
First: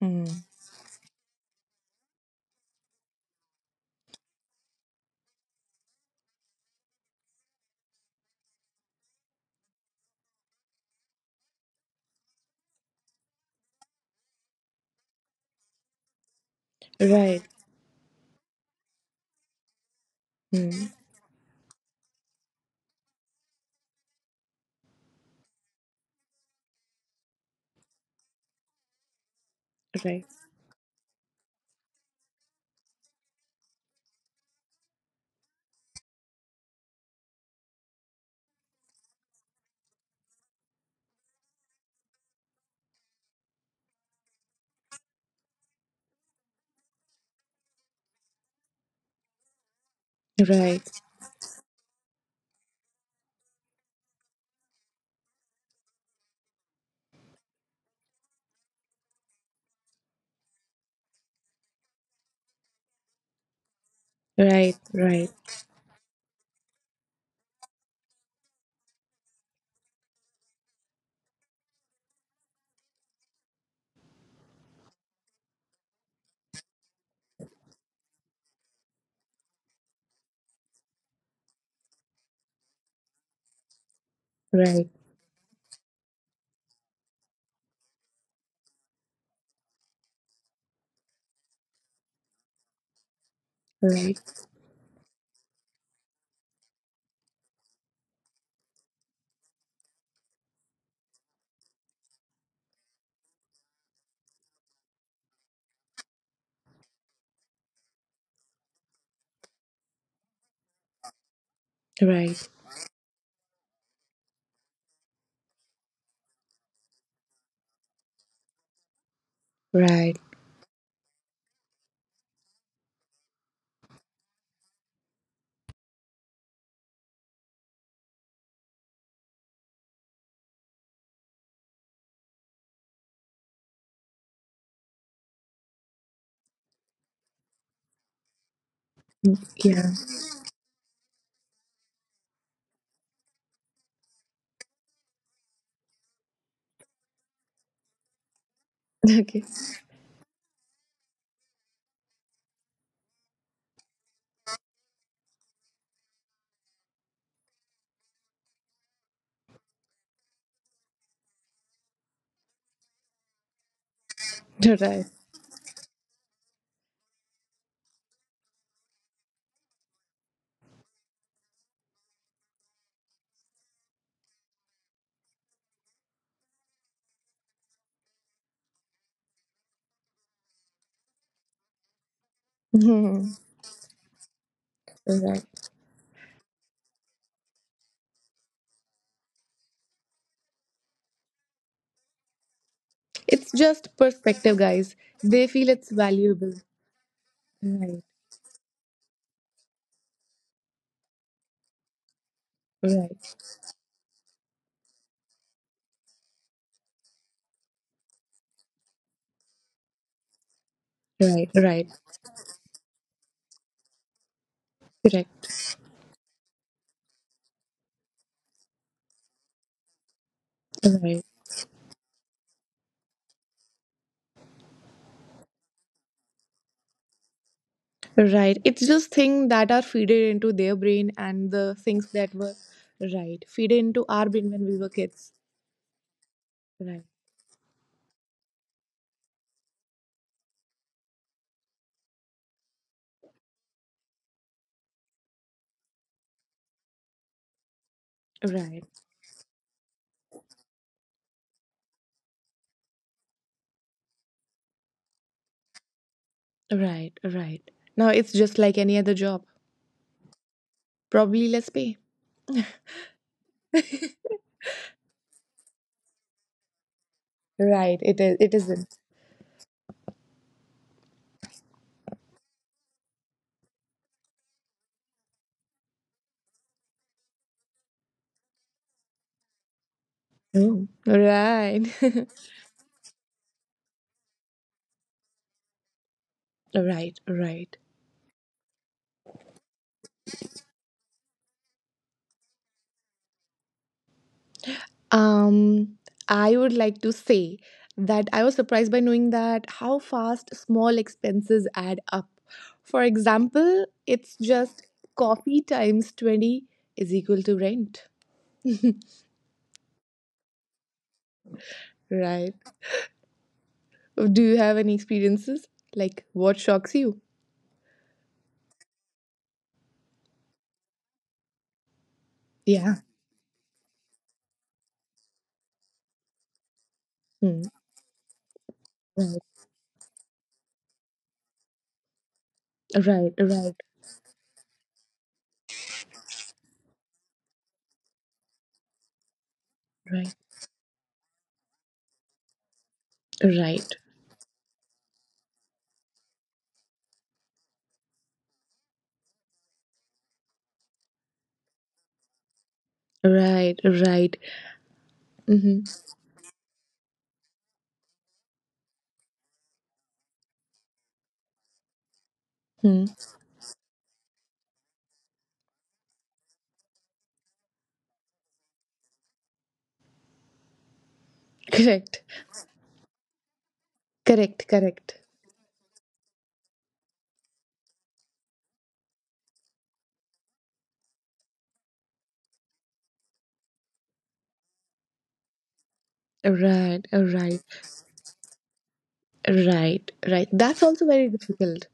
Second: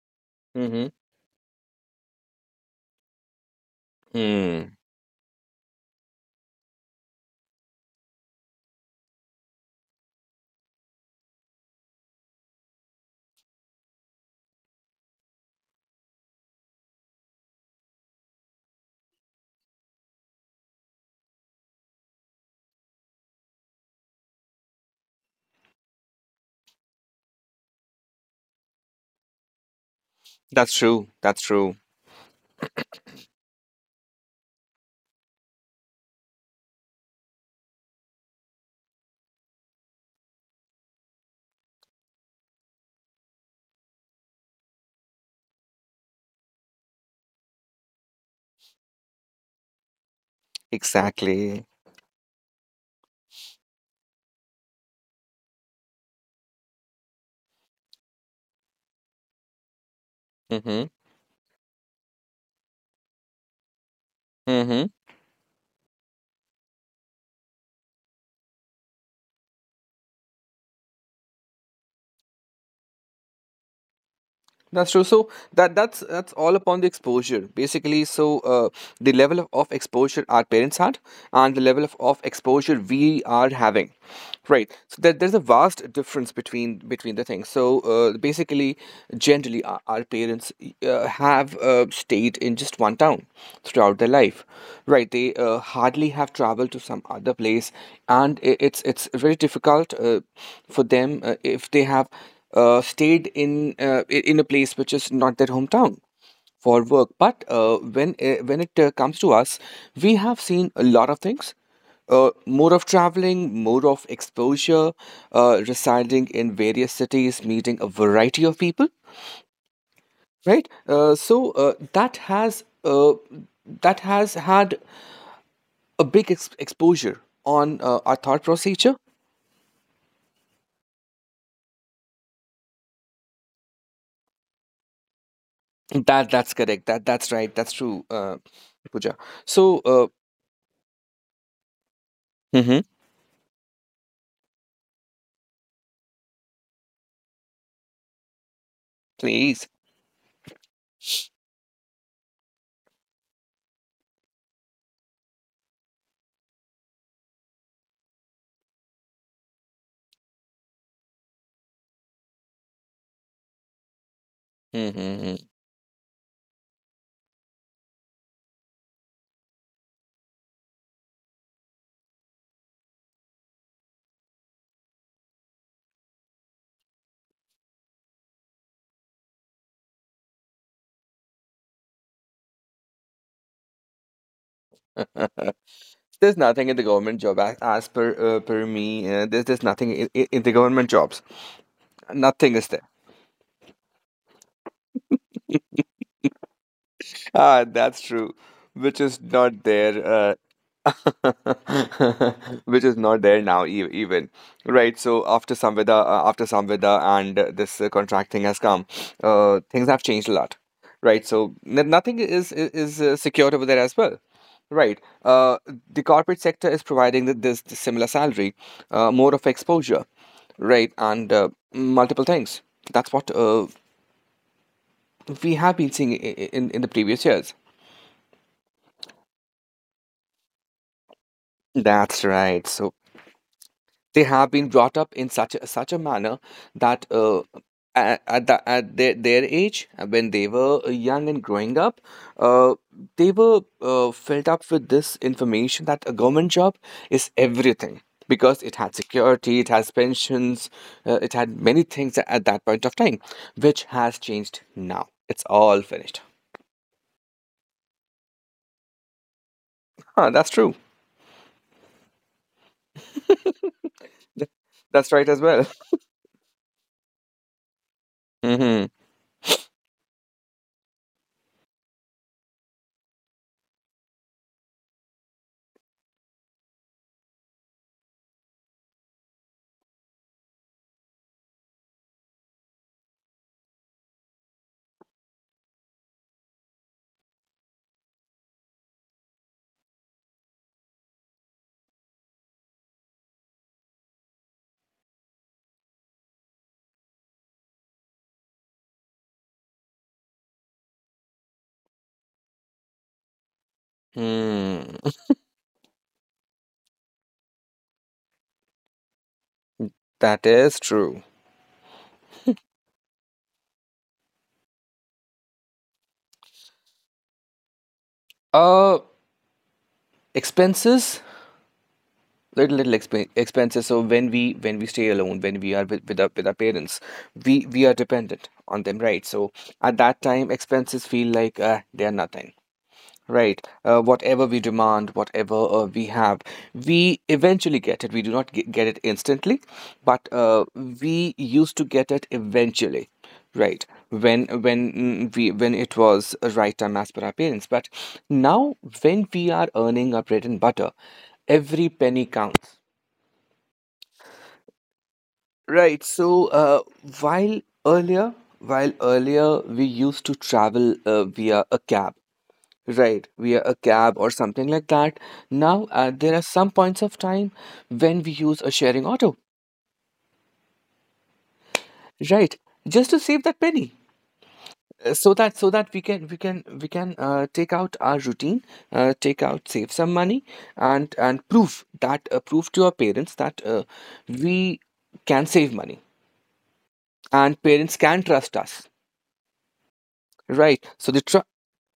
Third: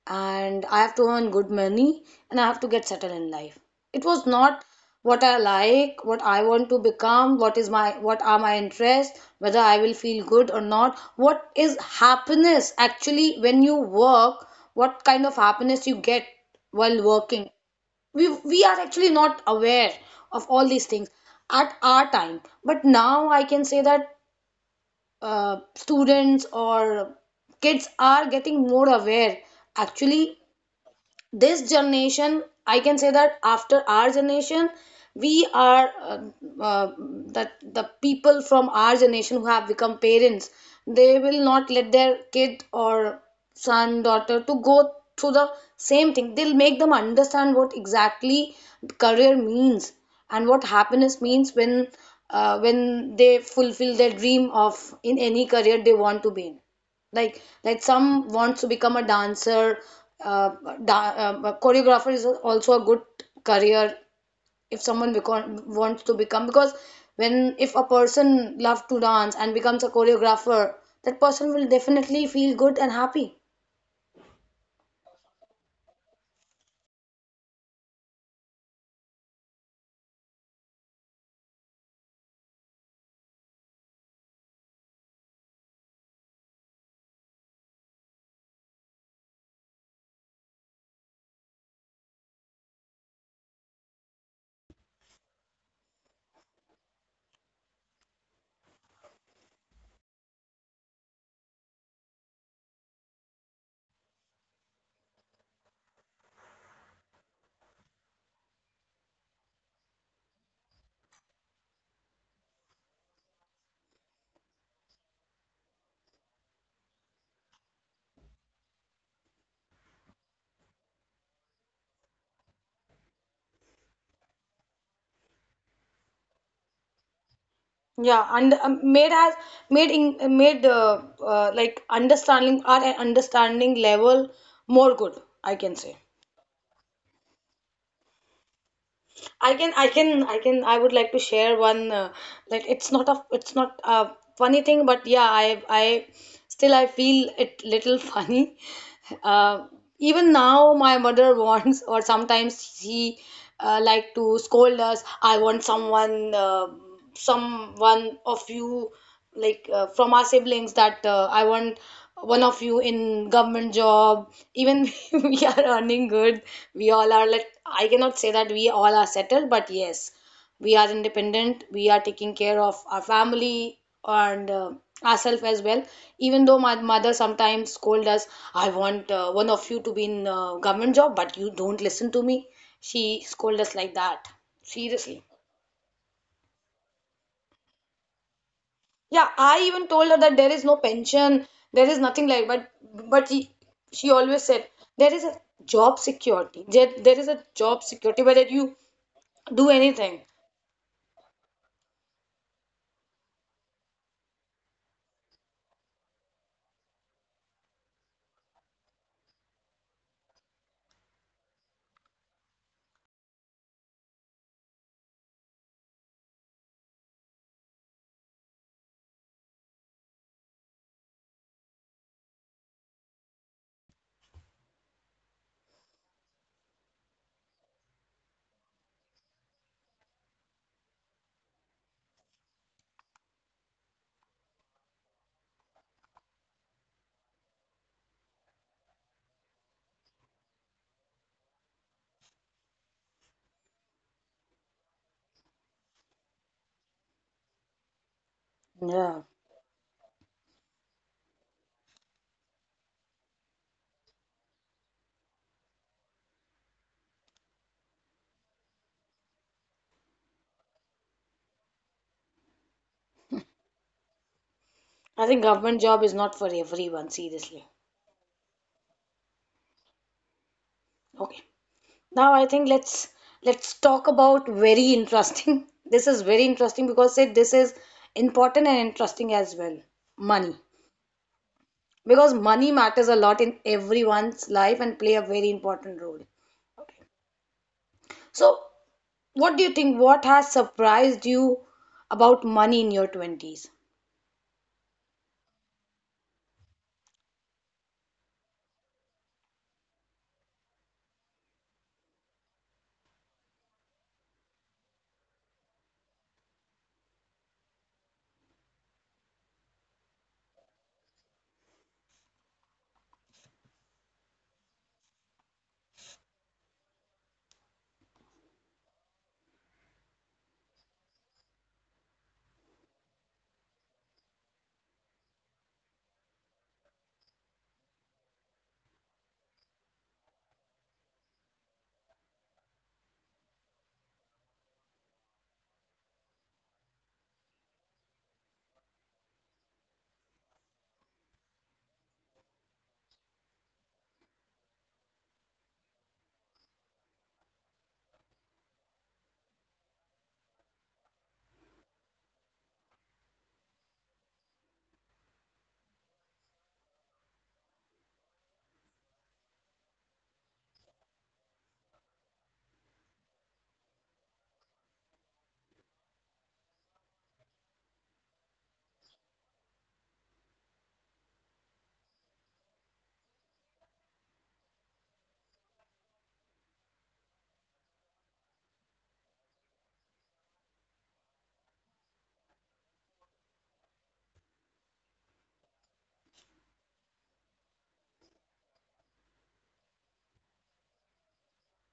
Mm. and I Hmm. have to earn good money, and I have to get settled in life. It was not Mm. what I like, what I want to become, what is my, what are my interests, whether I will feel good or not, what is happiness actually when you work, what kind of happiness you get while Right. working. We are actually not aware of all these Mm. things at our time. But now I can say that students or kids are getting more aware Right. actually. That's This true. generation, I can say that after our generation, we are uh, that the people from our generation who have become parents, they will not let their kid or son, daughter to go through the same thing. They'll make them understand what exactly career means and what Right. happiness means Exactly. When they fulfill their dream of in any career they want to be in. Like some wants to become a dancer, uh, Hmm. A choreographer is also a good career. Right. If Hmm. someone Right. become, wants to become because When if a person loves to dance and becomes a choreographer, that person will definitely feel good and happy. That's true. So that's all upon the exposure, basically. So the level of exposure our parents had, and the level of exposure we are having. Right. Right. So there's a vast difference between the things. So basically, generally, our parents have stayed in just one town throughout their Right. life, right? They hardly have traveled to some other place, and I it's very difficult for them if they have stayed in a place which is not their hometown for work. But when when it comes to us, we have seen a lot of things. Right. More of traveling, more of exposure, residing in various cities, meeting a variety of people, Right. right? Uh, that has uh, that has had a big exposure on our Yeah, thought and procedure. made has made in, made like understanding, our understanding level more good, I can say. That's correct. That's right. That's true, Pooja. I can, So, I Yeah. uh, can, I can. I would like to share one. Mhm. It's not a funny thing, but yeah, I still, I feel it little [LAUGHS] funny. [LAUGHS] Okay. Please. Uh, even now my mother wants, or sometimes she like to scold us. I want someone, someone of you, from our siblings, that I want one of you in government job. Even Right. [LAUGHS] Mhm. we are earning good, we all are, like, I cannot say that we all are settled, but yes, we are independent, we are taking care of our family and ourselves as well. Even though my mother sometimes scold us, I want one of you to be in government job, but you don't listen to me. She Mhm. scold us like that, seriously. Right. There's nothing in the government job as, as per me. Yeah, there's I there's even nothing in, told her in that in the there is no government jobs. pension, there is nothing like, Nothing is but there. but she, It's just she always perspective, said guys. there is a They feel it's valuable. There is a Ah, job that's Right. security true. whether you Which is not do there anything. [LAUGHS] Which is not Right. there now even, right? So after Samveda, after Samveda, and this contract thing has come, things have changed a lot. Right, Right. so Right. nothing is secured over there as well, right. Correct. The corporate sector is providing this similar salary, more of exposure, right, Right. and multiple things. That's what we have been seeing in in the previous years. Right. It's just things that are feeded into their brain and the things That's that were right, so right feeded into they our have brain been when we were brought up in kids. Such a manner that Right. At, at their age, when they were young and growing up, uh, they were filled up with this information that a government job is everything, because it Right. had Yeah, security, it has pensions, it had many things at that point of time, which has changed now. It's all finished. Right. Right. Now it's just like any other job. Huh, that's true. Probably less pay. That's right I as think well. government [LAUGHS] job is not for everyone, seriously. Right. It is. It isn't. Okay. Now I think let's talk about very interesting. [LAUGHS] This is very interesting because say this is important and interesting as well. Money. Mm. Right. Because money matters a lot in everyone's life and play a very important role. [LAUGHS] Okay. Right. Right. So what do you think? What has surprised you about money in your 20s? Um, I would like to say that I was surprised by knowing that how fast small expenses add up. For example, it's Hmm. just Hmm. coffee times 20 is equal to rent, That is true. right? Do you have any experiences? Like, what shocks you? Uh, Expenses, little little Yeah. exp expenses. So when we stay alone, when we are with our parents, Hmm. we are dependent on them, right? Right, So at that time, expenses feel like they are nothing, right, right? right, Whatever we demand, whatever we have, we eventually get it. We do not get it instantly, but we used to get it eventually. Right, right, when mm, we when it was a right time as per our parents, but now, when we are earning our bread and butter, every penny counts. right, right, right. Right. Mm-hmm. So, while earlier, while earlier, we used to travel via a cab, Hmm. right, via a cab or something like that. Now, there are some points of time when we use a sharing auto, Correct, right, just to save that penny. correct, correct. So that, so that we can we can we can take out our routine, take out, save some money, and prove to our parents that we can save money, Right, and right, parents can trust us, right, right. That's right. also very difficult.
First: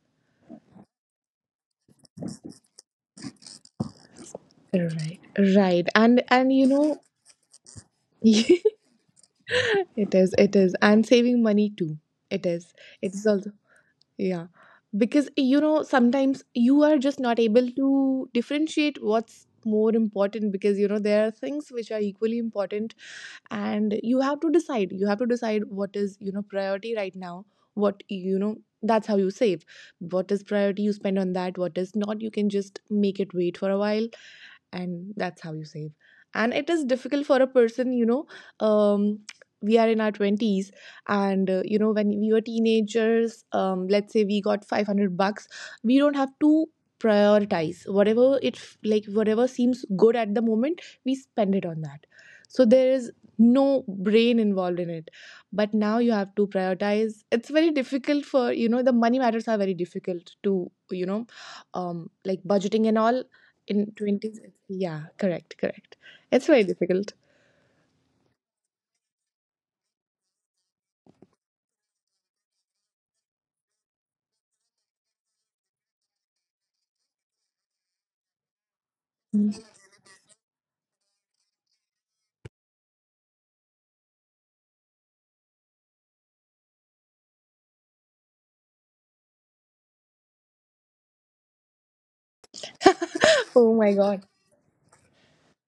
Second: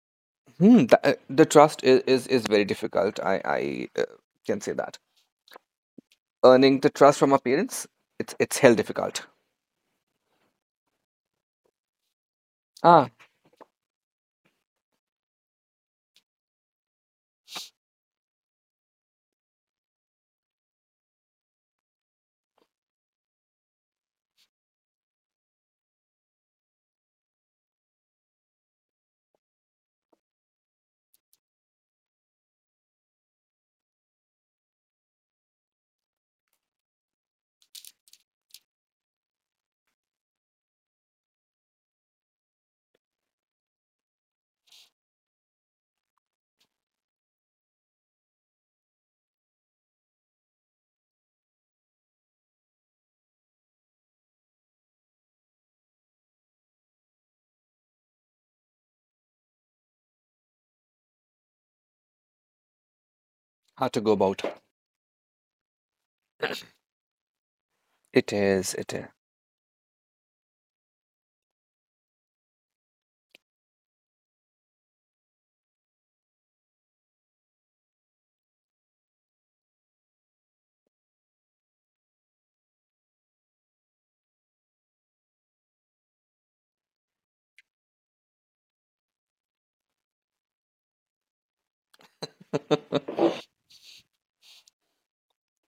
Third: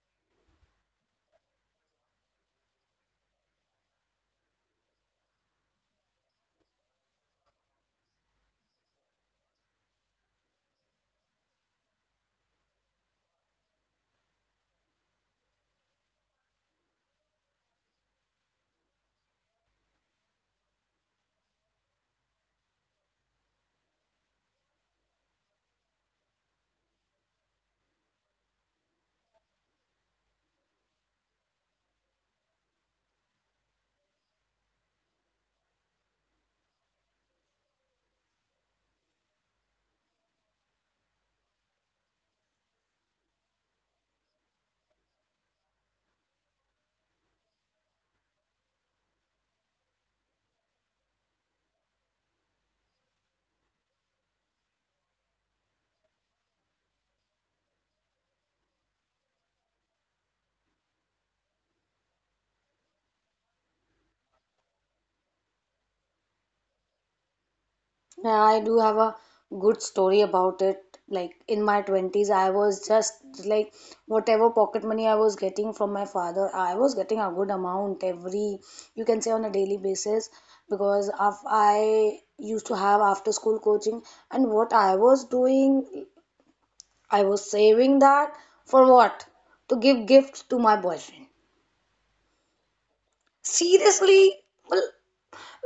Hmm, the trust is is very difficult. I can say that Right, right, and you earning the know, trust from our parents, [LAUGHS] it's it hell difficult. It is, and saving money too. It is, Ah, it is also, yeah, because you know sometimes you are just not able to differentiate what's more important because you know there are things which are equally important, and you have to decide. You have to decide what is you know priority right now. What you know that's how you save. What is priority? You spend on that. What is not? You can just make it wait for a while, and that's how you save. And it is difficult for a person. Um we are in our 20s. And when we were teenagers, let's say we got 500 bucks. We don't have to prioritize whatever it f- like whatever seems good at the moment, we spend it on that. So there is no brain involved in it. But now you have to prioritize. It's very difficult. For you know The money matters are very difficult to you know like budgeting and all, how in to go 20s. about. Yeah, correct, correct. It's very difficult. It Yeah, I is. do It have is. a good story about it. Like in my 20s, I was just like, whatever pocket money I was getting from my father, I was getting a good amount every, you can say, on a daily [LAUGHS] basis, because of I used to have after school coaching. And what I was doing, I was saving that. For what? To give gifts to my boyfriend. Oh my god. Seriously, well,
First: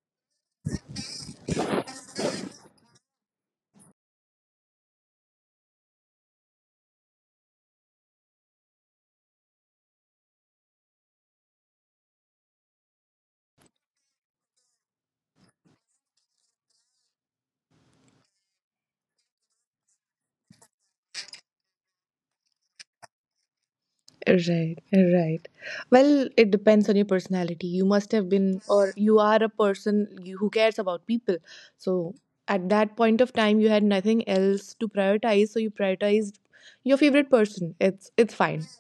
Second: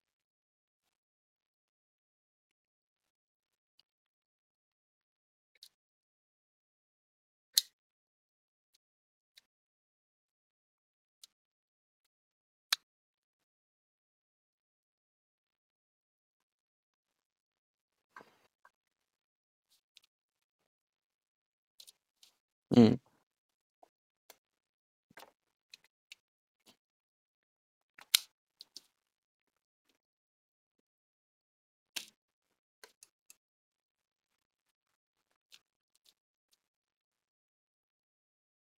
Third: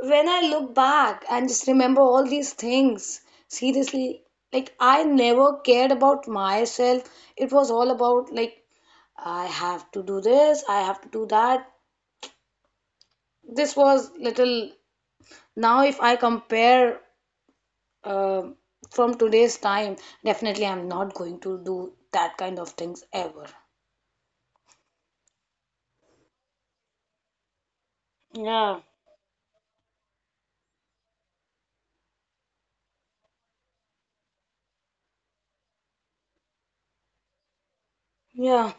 when I look back and just remember all these things, seriously, like I never cared about myself. It was all about like I have to do this, I have to do that. This was little. Now, if I compare uh, from today's time, definitely I'm not going to do that kind of Mm. things ever. Right, right. Well, it depends on your personality. You must have been, Yeah, or you are, a person who cares about people. So at that point of time, you had nothing else to prioritize, so you prioritized your favorite person. It's fine. yeah.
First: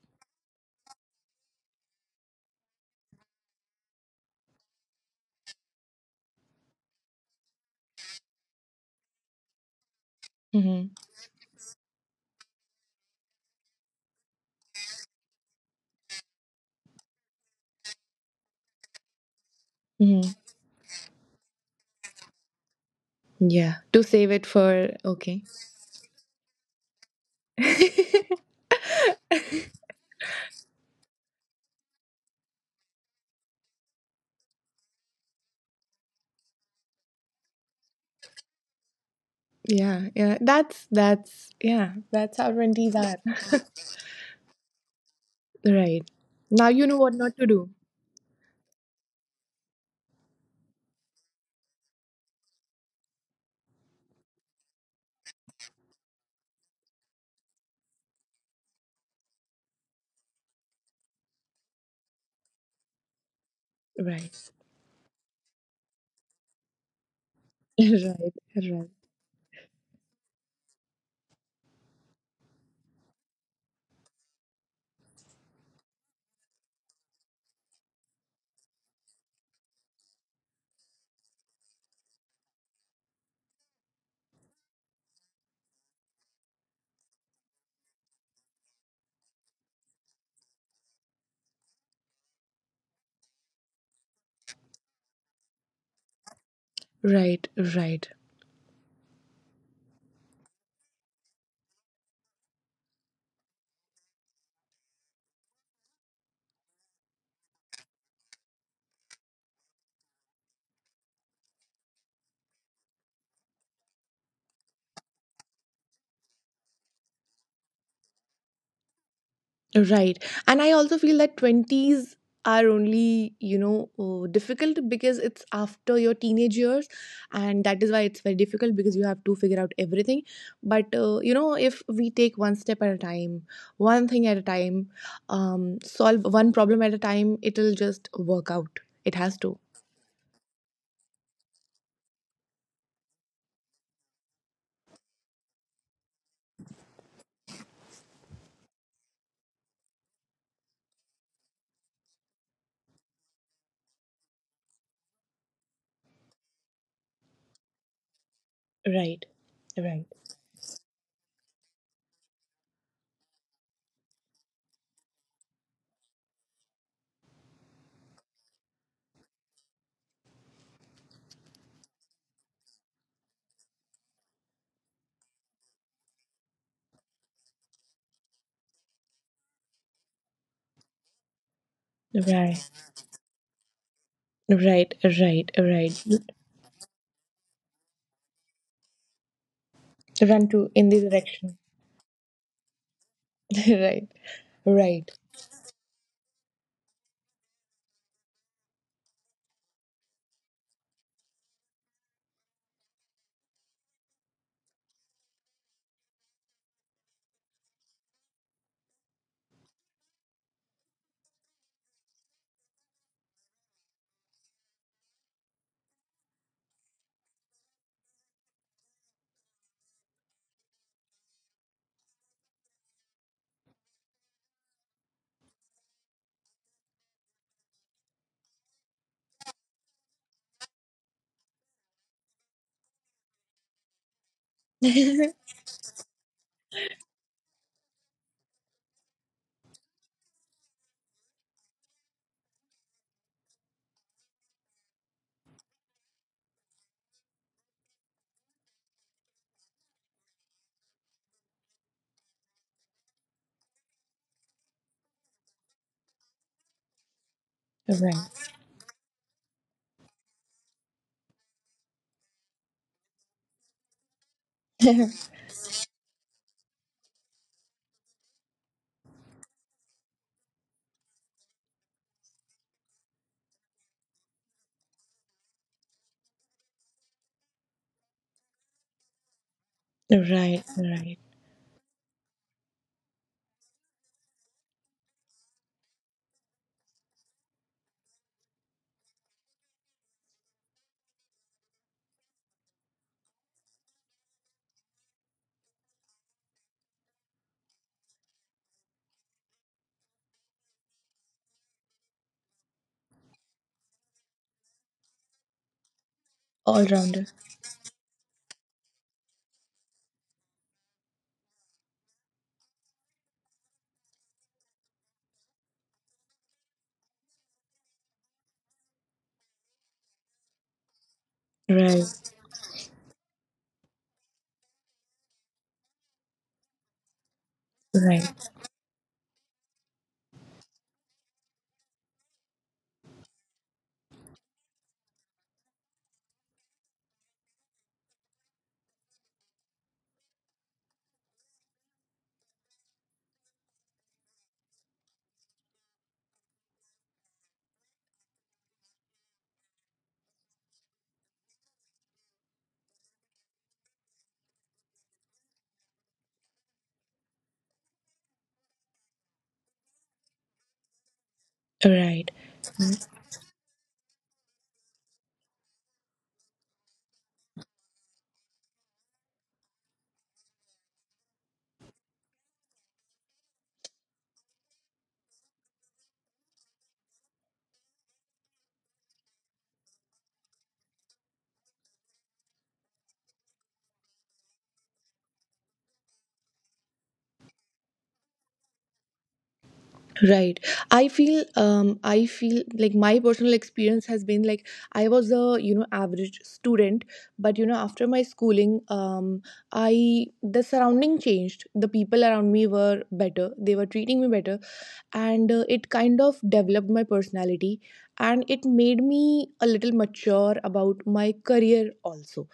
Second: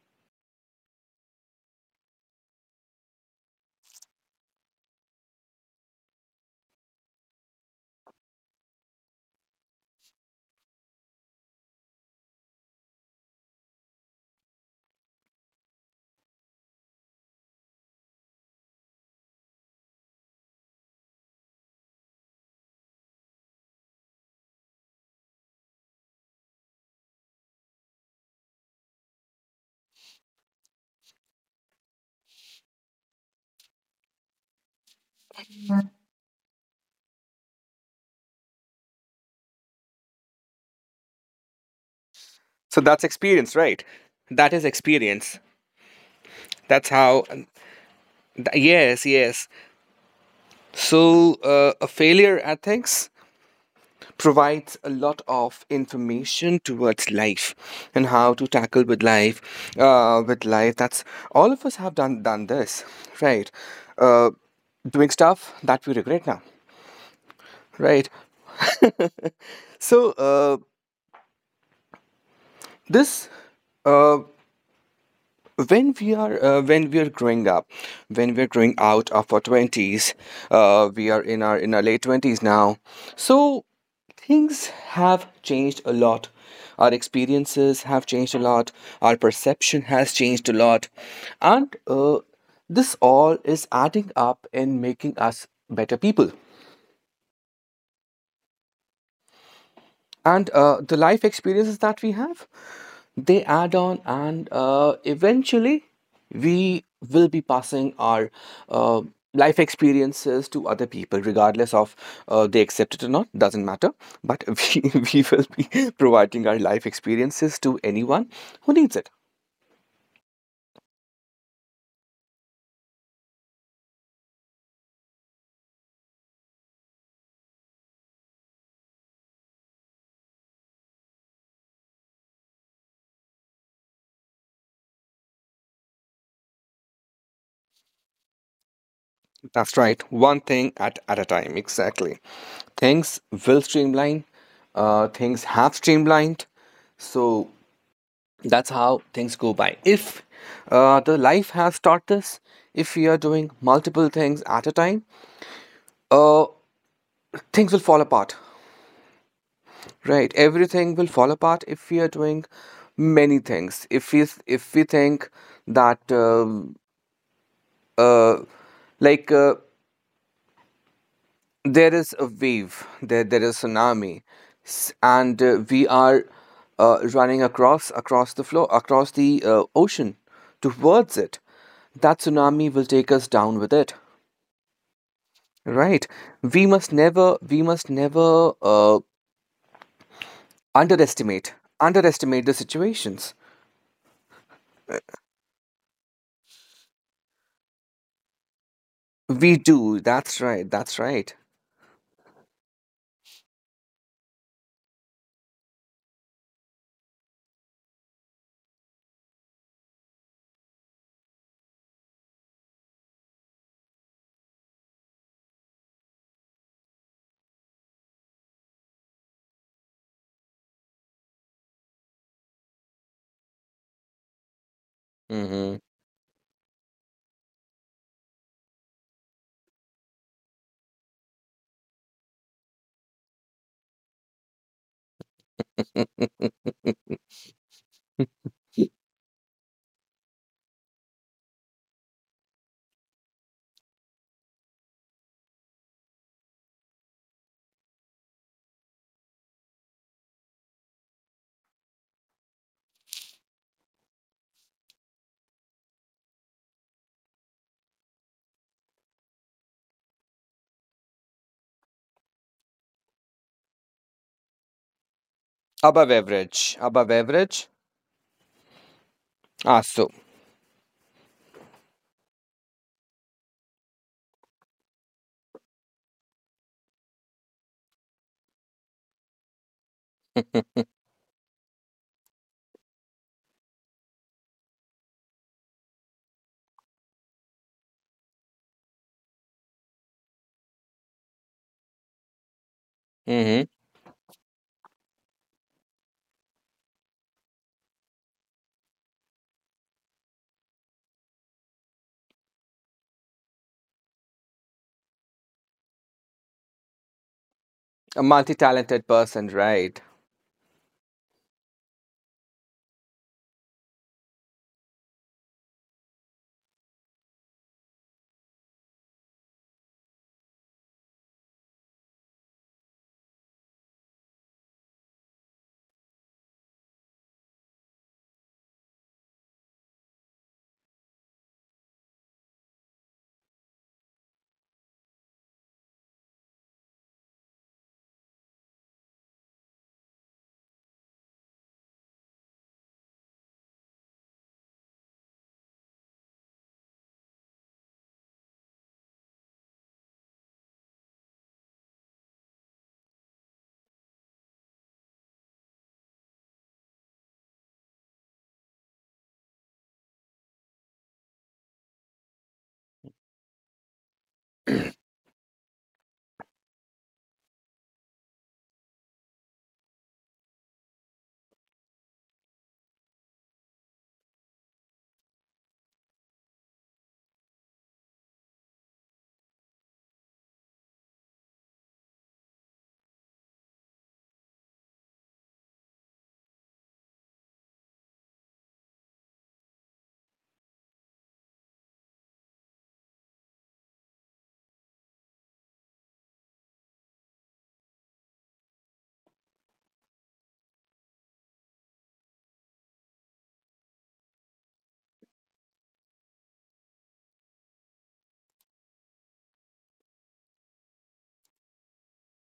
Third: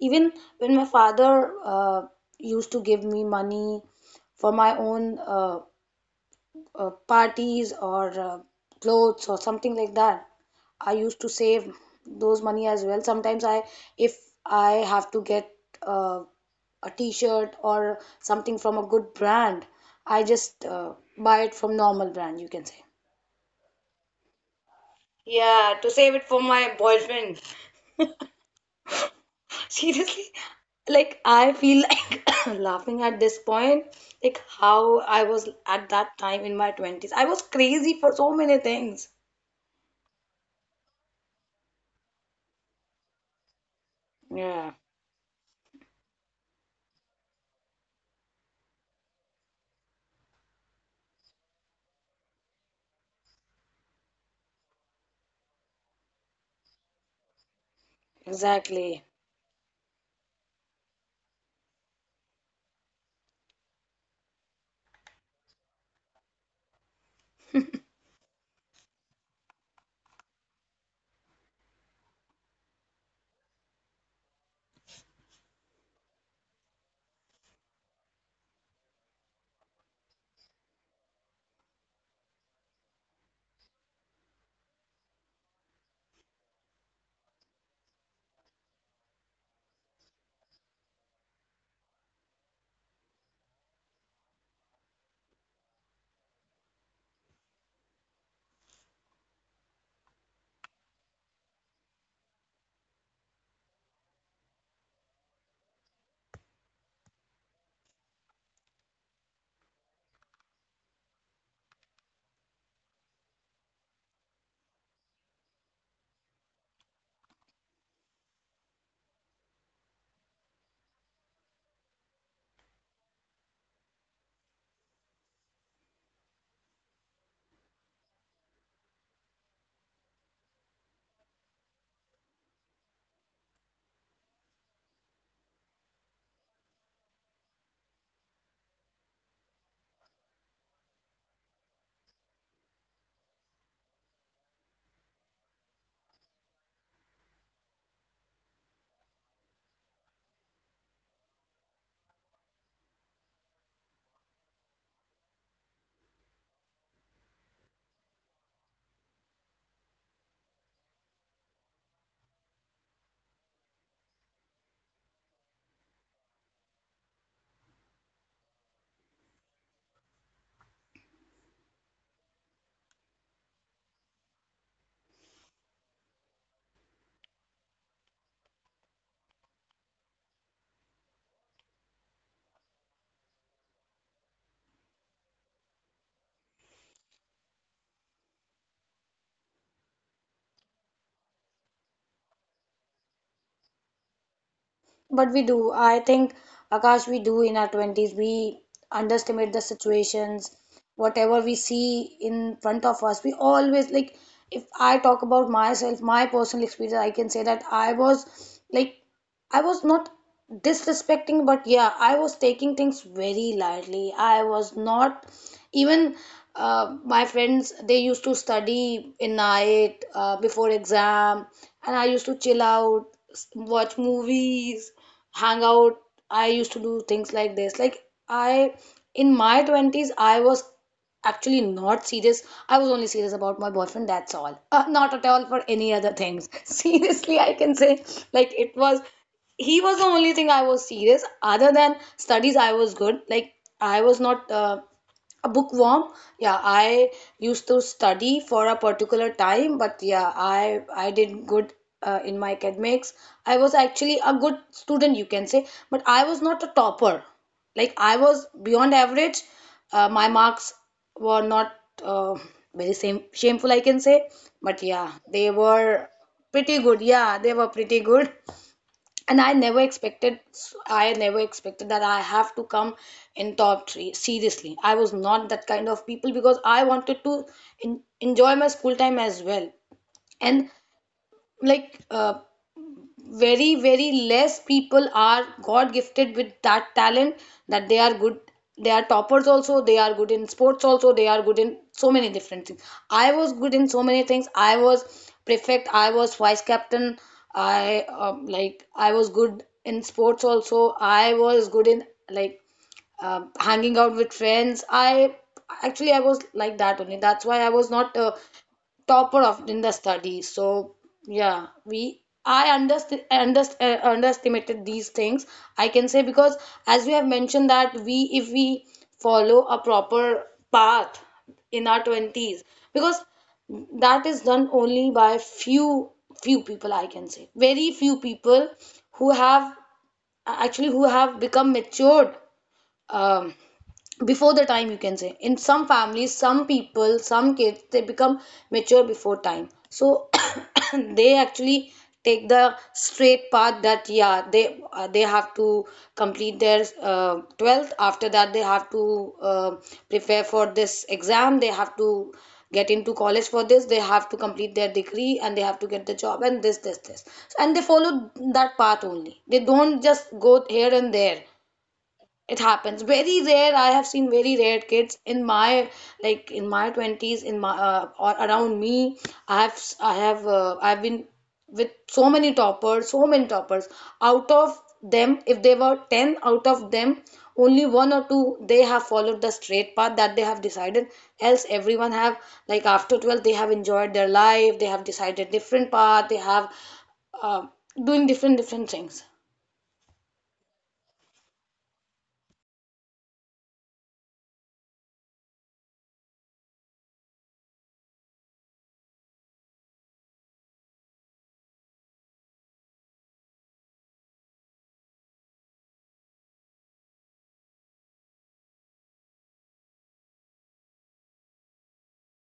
Even when my father used to give me money for my own parties or clothes or something like that, Mm-hmm. I used to save those money as well. Sometimes I, if I have to get uh, a t-shirt or something from a good brand, I Mm-hmm. just buy it from normal brand, you can say. Yeah, to save it for. Okay. Yeah, to save it for my boyfriend. [LAUGHS] Seriously, like I feel like [COUGHS] laughing at this point, like how I was at that time. In my 20s, I was crazy for so many things. Yeah, yeah, that's yeah, that's how So 20s that's are. experience, right? That is Yeah. experience. [LAUGHS] Right. Now That's you know what how. not to do. Yes, yes. So a failure at things provides a lot of information towards life and how to tackle Exactly. with life, with life. That's all of us have done this, right. uh, Right. Doing stuff that we regret now, right. [LAUGHS] So uh, this uh, when we are growing up, when we're growing out of our 20s, we are in our late 20s now, so things have changed a lot, our experiences have changed a lot, our perception has changed a lot, and this all is adding up and making us better people. Right. Right. Right. Right. And the life experiences that we have, they add on, and eventually we will be passing our uh, life experiences to other people, regardless of they accept it or not, doesn't matter, but [LAUGHS] we will be providing our life experiences to anyone who needs it. Right. And I also feel that 20s are only, difficult because it's after your teenage years. And that is why it's very difficult, because you have to figure out everything. But, if we take one step at a time, one thing at a time, solve one problem at a time, it'll just work out. It has to. That's right, one thing at a time, exactly. Things will streamline, things have streamlined, so that's how things go by, if the life has taught this. If we are doing multiple things at a time, uh, things will fall apart. Right. Right. Right, everything will fall apart if we are doing many things, if we think that uh, like uh, there is a wave, there is tsunami, and we are running across the floor, across the ocean towards it. That Right. tsunami will take us down with it. Right. Right. Right. Right. We must never Run to in the underestimate, direction. underestimate the situations. [LAUGHS] Right, right. But we do. I think, Akash, we do in our 20s. We underestimate the We do. That's situations. right. That's right. Whatever we see in front of us, we always like. If I talk about myself, my personal experience, I can say that I was like, I was not disrespecting, but yeah, I was taking things very lightly. I was not even, my friends, they used to study in night before exam, and I used to chill out, watch movies, hang Hmm. out. I used to do things like this. Like I, in my twenties, I was actually not serious. I was only serious about my boyfriend. That's all. Not at all [LAUGHS] for any other things. [LAUGHS] [LAUGHS] Seriously, I can say, like it was, he was the only thing I was serious. Other than studies, I was good. Like I was not a bookworm. Yeah, I used to study for a particular time, but yeah, I did good in my academics. I was actually a good student, you can say, but I was not a topper. Like I was Right. beyond average. My marks were not uh, very same shameful, I can say, but yeah, [LAUGHS] they were Above pretty average. good. Above Yeah, they were average. pretty good, and I never Ah, so. expected, I never expected that I have to come in top 3, seriously. I was not that kind of people because I wanted to enjoy my school time as well. Right, And right. like very very less people are god gifted with that talent, that they are good, they are toppers also, they are good in sports also, they are good in so many different things. I was Hmm. good in so many things. I was prefect, I was vice captain. I like, I was good in sports also, I was good in, like, um, hanging out with friends. I, actually, I was like All that only, rounder. that's why I was not A multi-talented topper person, of in the right? study. So yeah, we, I underestimated these things, I can say, because as we have mentioned that we, if we follow a proper path in our Right, 20s, because that is done only by few, few people, I can say, very few right, people who have actually, who have become matured, um, before the time, you can say. In some families, some people, some kids, they become mature before time, so [COUGHS] they actually take the straight path. That yeah, they have to complete their 12th, after that they have to prepare for this exam, they have to get into college for this, they have to complete their degree and they have to get the job, and this, this, this. And they follow that path only, they don't just go here and there. right, It happens very rare. I have seen very rare kids in my, like in my 20s, in my or around me. I've been with so many toppers, so many toppers. Out of them, if they were 10, out of them only one or two, they have followed the straight path that they have decided, else everyone have, like after 12 they have enjoyed their life, they have decided different path, they have uh, doing different, different things. right. I feel like my personal experience has been like I was a average student. But after my schooling, I the surrounding changed. The people around me were better. They were treating me better. And it kind of developed my personality, and it made me a little mature about my career also.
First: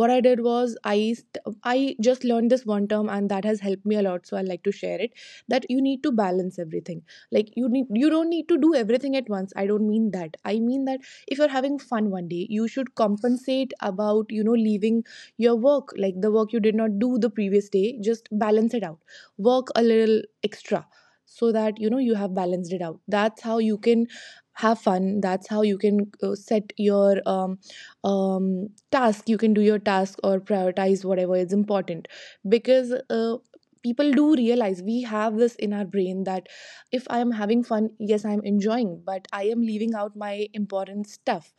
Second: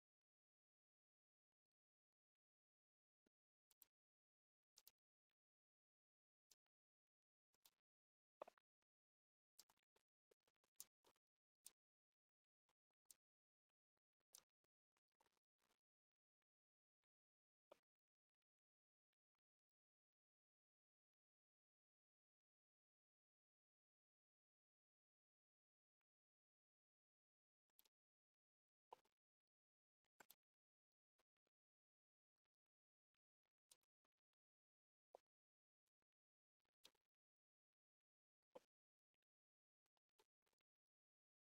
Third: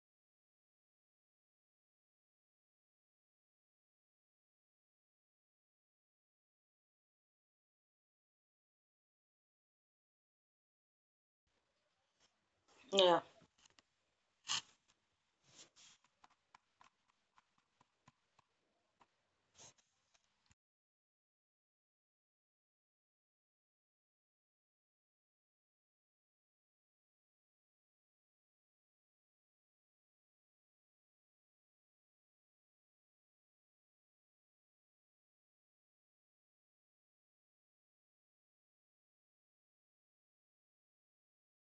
What I did was I just learned this one term, and that has helped me a lot, so I like to share it. That you need to balance everything. Like, you don't need to do everything at once. I don't mean that. I mean that if you're having fun one day, you should Yeah. compensate about leaving your work, like the work you did not do the previous day. Just balance it out. Work a little extra so that you know you have balanced it out. That's how you can have fun. That's how you can set your task. You can do your task or prioritize whatever is important. Because people do realize, we have this in our brain that if I am having fun, yes, I am enjoying, but I am leaving out my important stuff.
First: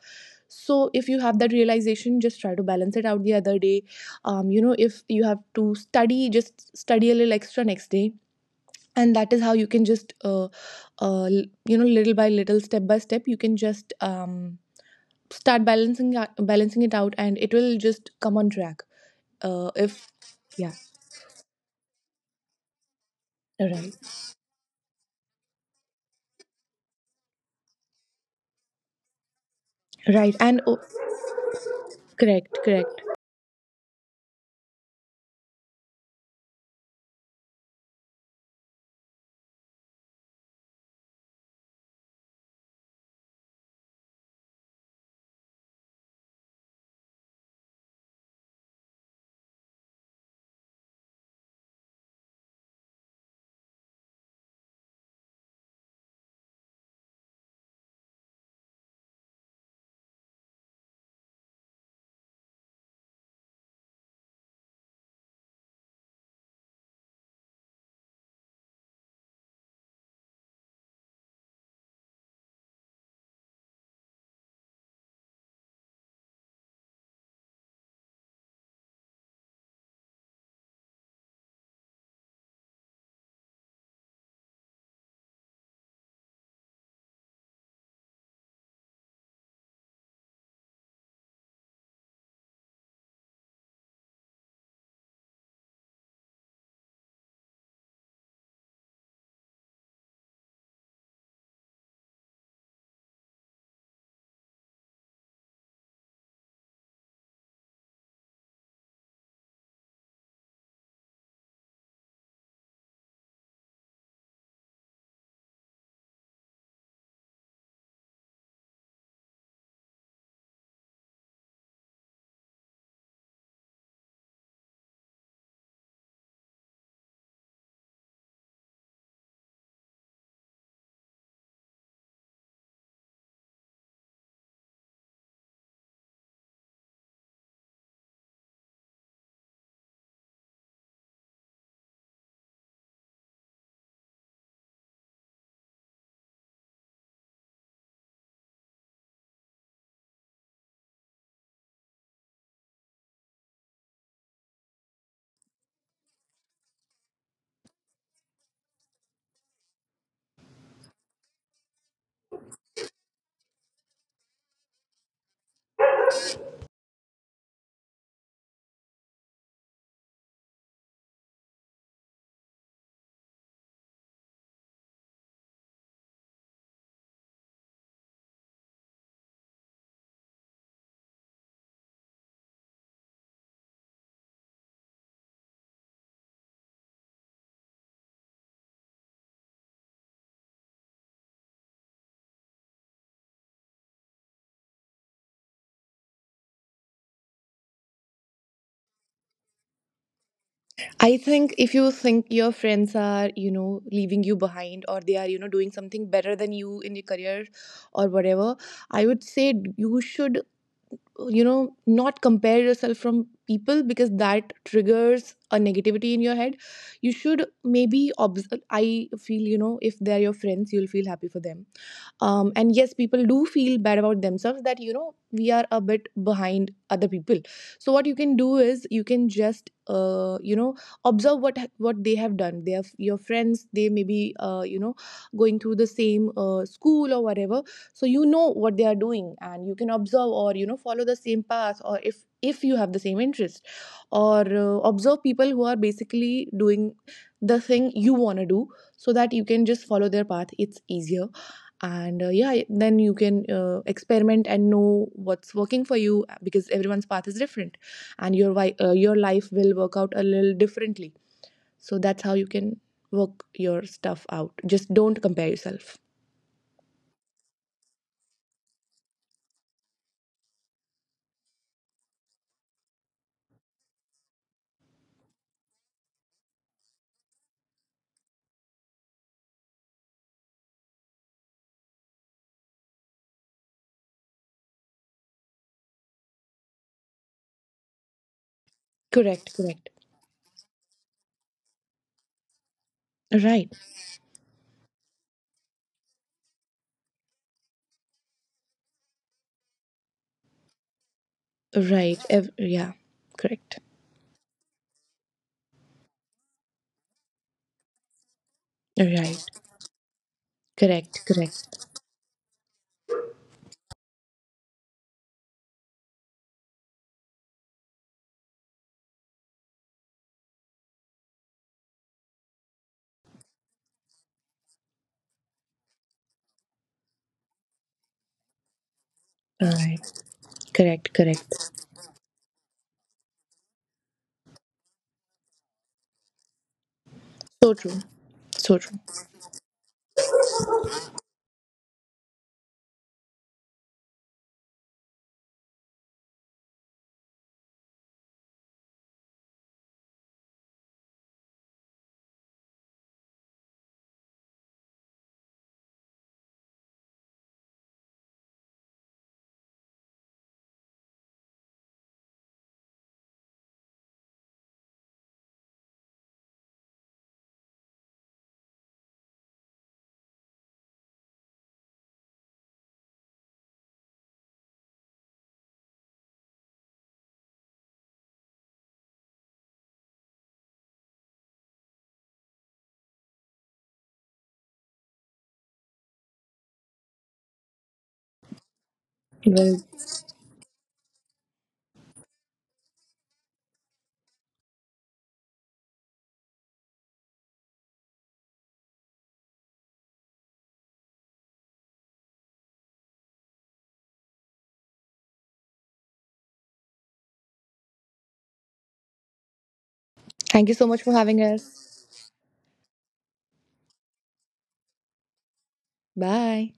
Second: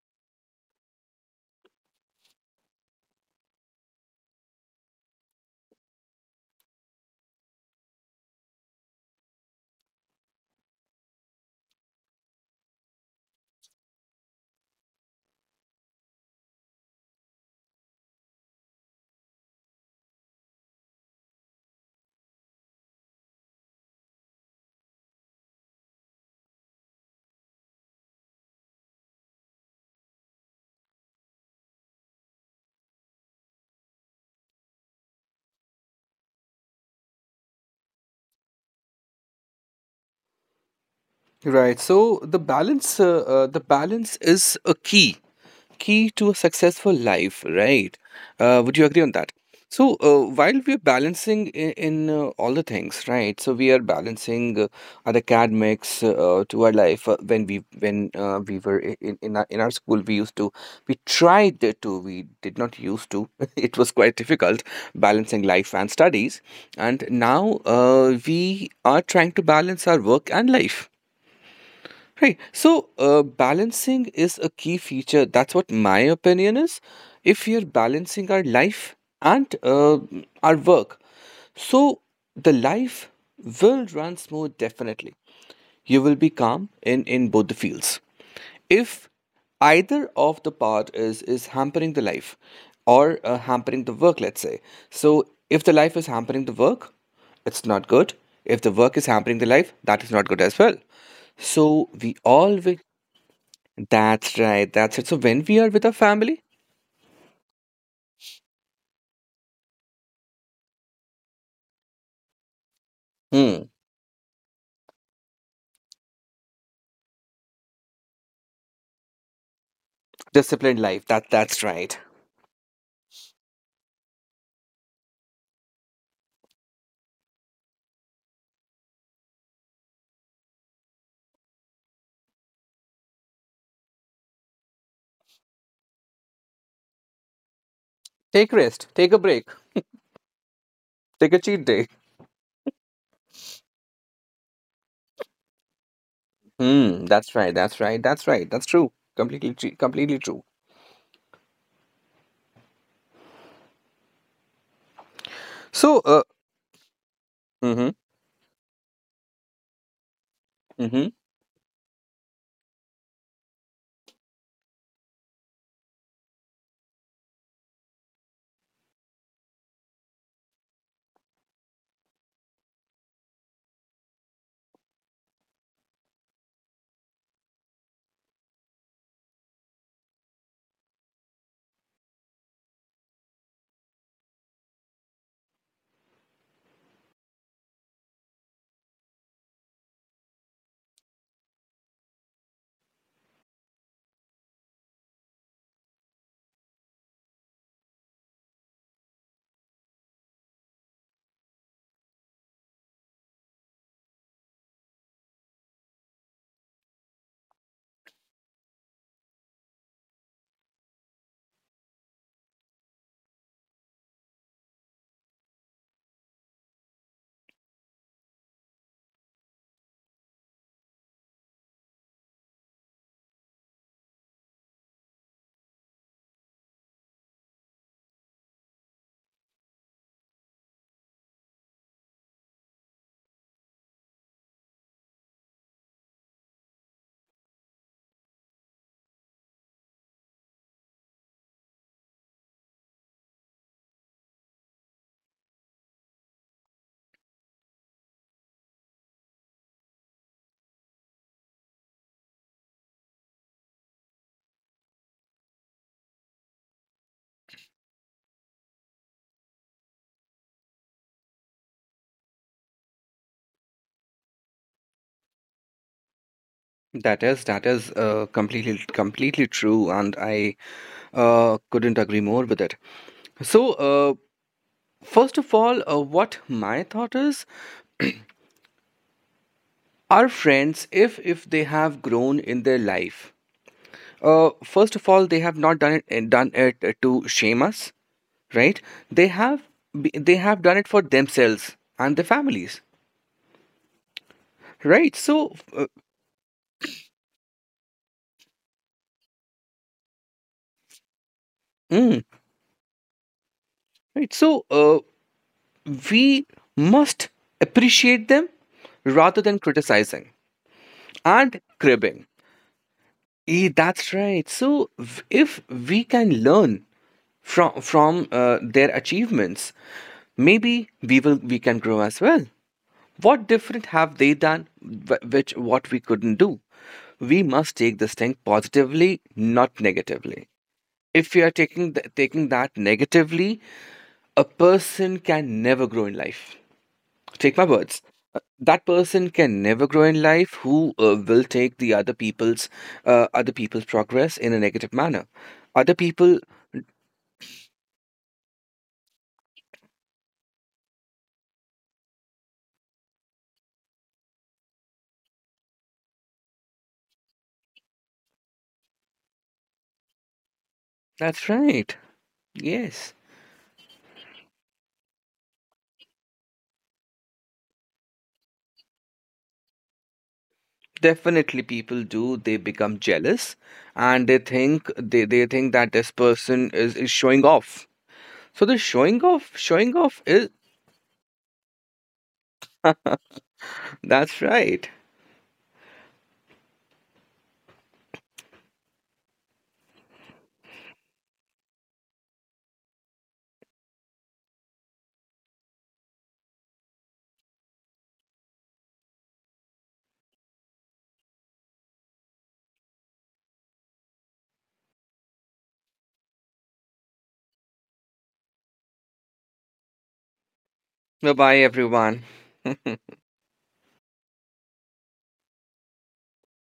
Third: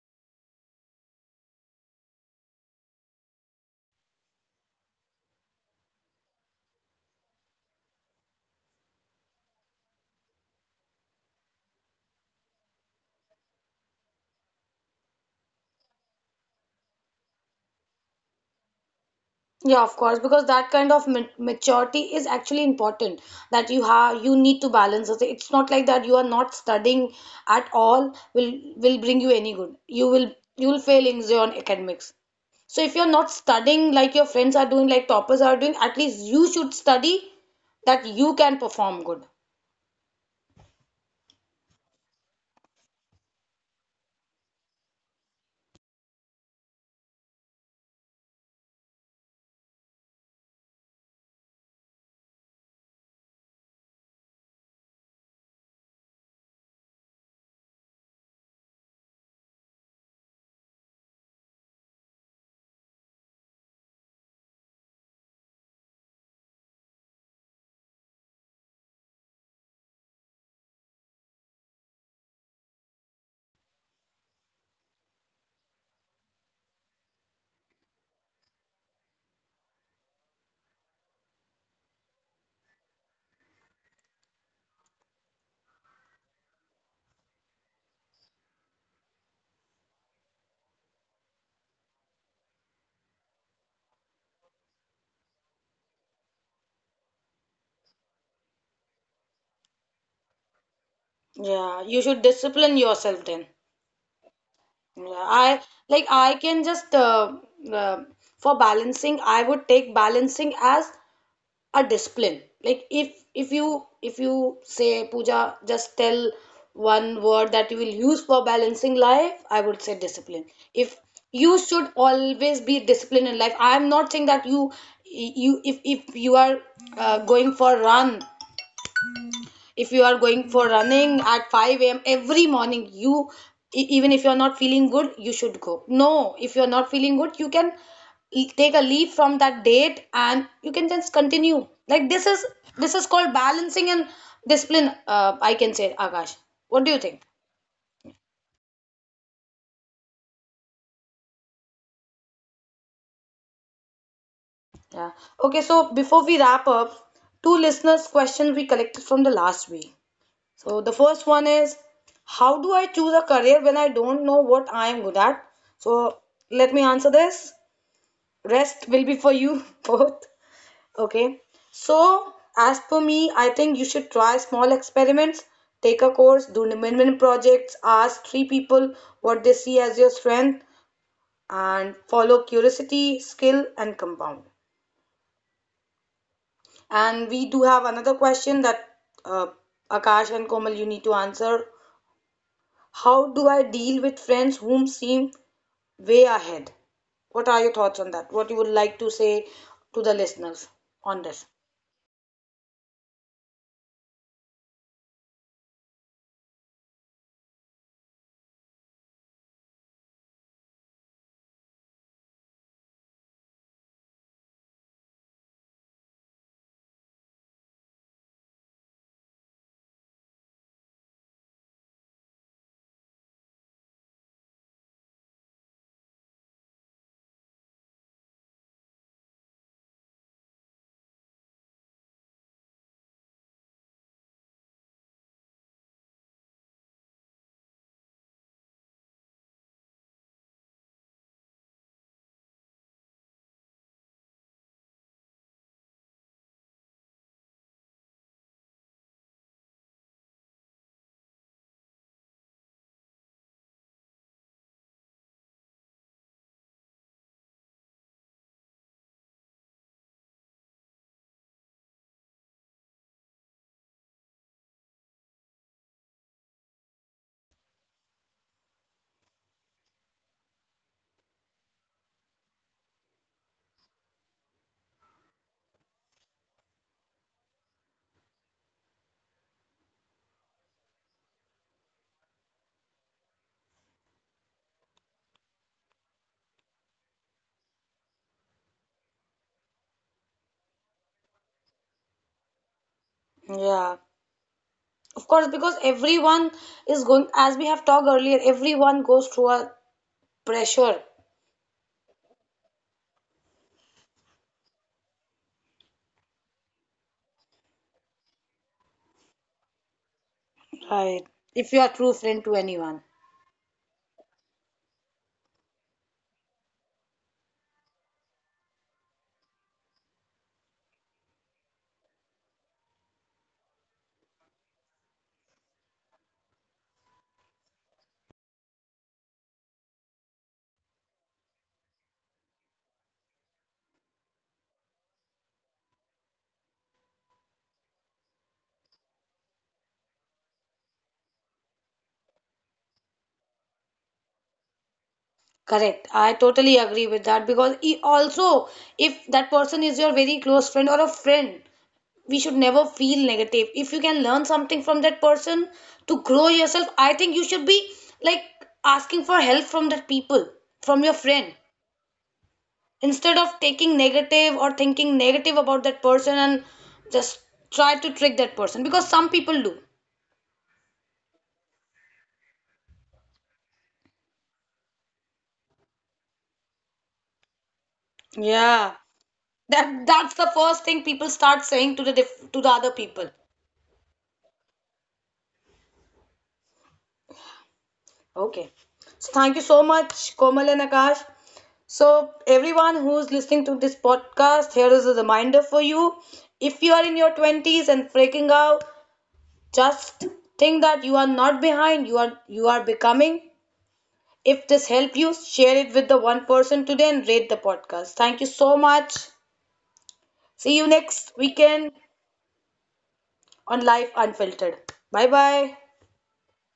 So if you have that realization, just try to balance it out the other day. If you have to study, just study a little extra next day. And that is how you can just little by little, step by step, you can just start balancing it out, and it will just come on track. Yeah, of If course, because that Yeah. kind of maturity is actually important. That you Right, have, you need to balance it. It's not like that you are not studying at all will bring you any good. You will, right. And you oh, will fail in your academics. correct, So if correct. you're not studying like your friends are doing, like toppers are doing, at least you should study, that you can perform good. Right. So the balance is a key, key to a successful life, right? Would you agree on that? So while we're balancing in all the things, right? So we are balancing our academics to our life. When we were in in our school, we used to, we tried to, we did not used to [LAUGHS] it was quite difficult balancing life and studies. And now we are trying to balance our work and life. Right. So, balancing is a key feature. That's what my opinion is. If we are balancing our life and our work, so the life will run smooth, definitely. You will be calm in both the fields, if either of the part is hampering the life, or hampering the work, let's say. So if the life is hampering the work, it's not good. If the work is hampering the life, that is not good as well. So Yeah, you we should discipline always, yourself then. that's right, that's it. Yeah, So when we I, are with our like I family. can just uh, for balancing, I would take balancing as a discipline. Like if Hmm. you, if you say Pooja, just tell one word that you will use for balancing life, I would say discipline. Disciplined If life, that You that's should right. always be disciplined in life. I am not saying that you, if you are going for run, if you are going for running at 5 a.m. every morning, you, even if you're not feeling good, you should go. No, if you're not feeling good, you can Take take rest, a take a leave break. from that date, and you can just Take a cheat continue. day. Like this is, this is called balancing and discipline, I can say, Akash. What Hmm, do you that's think? right, that's right, that's right, that's true, completely true. Yeah. Okay, so So before we wrap up, two mhm. listeners questions we collected from the last week. So the Mhm. first one is, how do I choose a career when I don't know what I am good at? So let me answer this. Rest will be for you [LAUGHS] both. Okay. So as per me, I think you should try small experiments, take a course, do minimum projects, ask three people what they see as your strength, and follow curiosity, skill, and compound. And we do have another question, that uh, Akash and Komal, you need to answer. How do I deal with friends whom seem way ahead? What are your thoughts on that? What you would like to say to the listeners I on this? think if you think your friends are leaving you behind, or they are doing something better than you in your career or whatever, I would say you should not compare yourself from people, because that triggers a negativity in your head. You should maybe I feel, if they're your friends, you'll feel happy for them. And yes, people do feel bad about themselves that we are a bit behind other people. So what you can do is you can just observe what they have done. They have your friends, they may be going through the same school or whatever. So you know what they are doing, and you can observe or follow the same path, or if you have the same interest, or observe people who are basically doing the thing you want to do, so that you can just follow their path. It's easier. And yeah, then you can experiment and know what's working for you, because everyone's path is different, and your life will work out a little differently. So that's how you can work your stuff out. Just don't compare yourself. That is, that is completely completely true, and I couldn't agree more with it. So, uh, First of all, what my thought is, our friends, if they have grown in their life, first of all, they have not done it to shame us, right? They Correct, have correct. They have done it for themselves and their families, Right, Yeah, right? of course, So, because everyone is going, as we have talked earlier, everyone goes through a pressure, mm, right. Yeah. Correct. right. So, we must appreciate them rather Right. than criticizing Correct, right? and correct. If you are true cribbing. friend to anyone. Eh, that's right. So if we can learn from their achievements, maybe we will, we can grow as well. What different have they done which, what we couldn't do? We must take this thing positively, not Right. negatively. Correct, If we correct. are taking that negatively, a person can never grow in life. Take my So true. words. So That true. person can never grow in life who will take the other people's progress in a negative manner. Other Correct. I people, totally agree with that, because he also, if that person is your very close friend or a friend, we should never feel negative. If you can learn something from that person to grow yourself, I think you should be like asking for help from that people, from your that's friend, right. Yes, instead of taking negative or thinking negative about that person and just try to trick that person, because some people do. definitely people do. They become jealous and they think, they think that this person is showing off. So the Yeah, showing that, off that's the is, first thing people start saying to the to the other people. that's right. Okay, so thank you Well, so much, Komal and Akash. So, everyone who's listening to this podcast, here is a reminder for you. If you are in your 20s and freaking out, just think that you are not behind, you are becoming. If this helped you, share it with the one person today and rate the podcast. Thank you so much. thank you See so you much for next Bye having bye weekend us. everyone. on Life Unfiltered. Bye bye. Bye.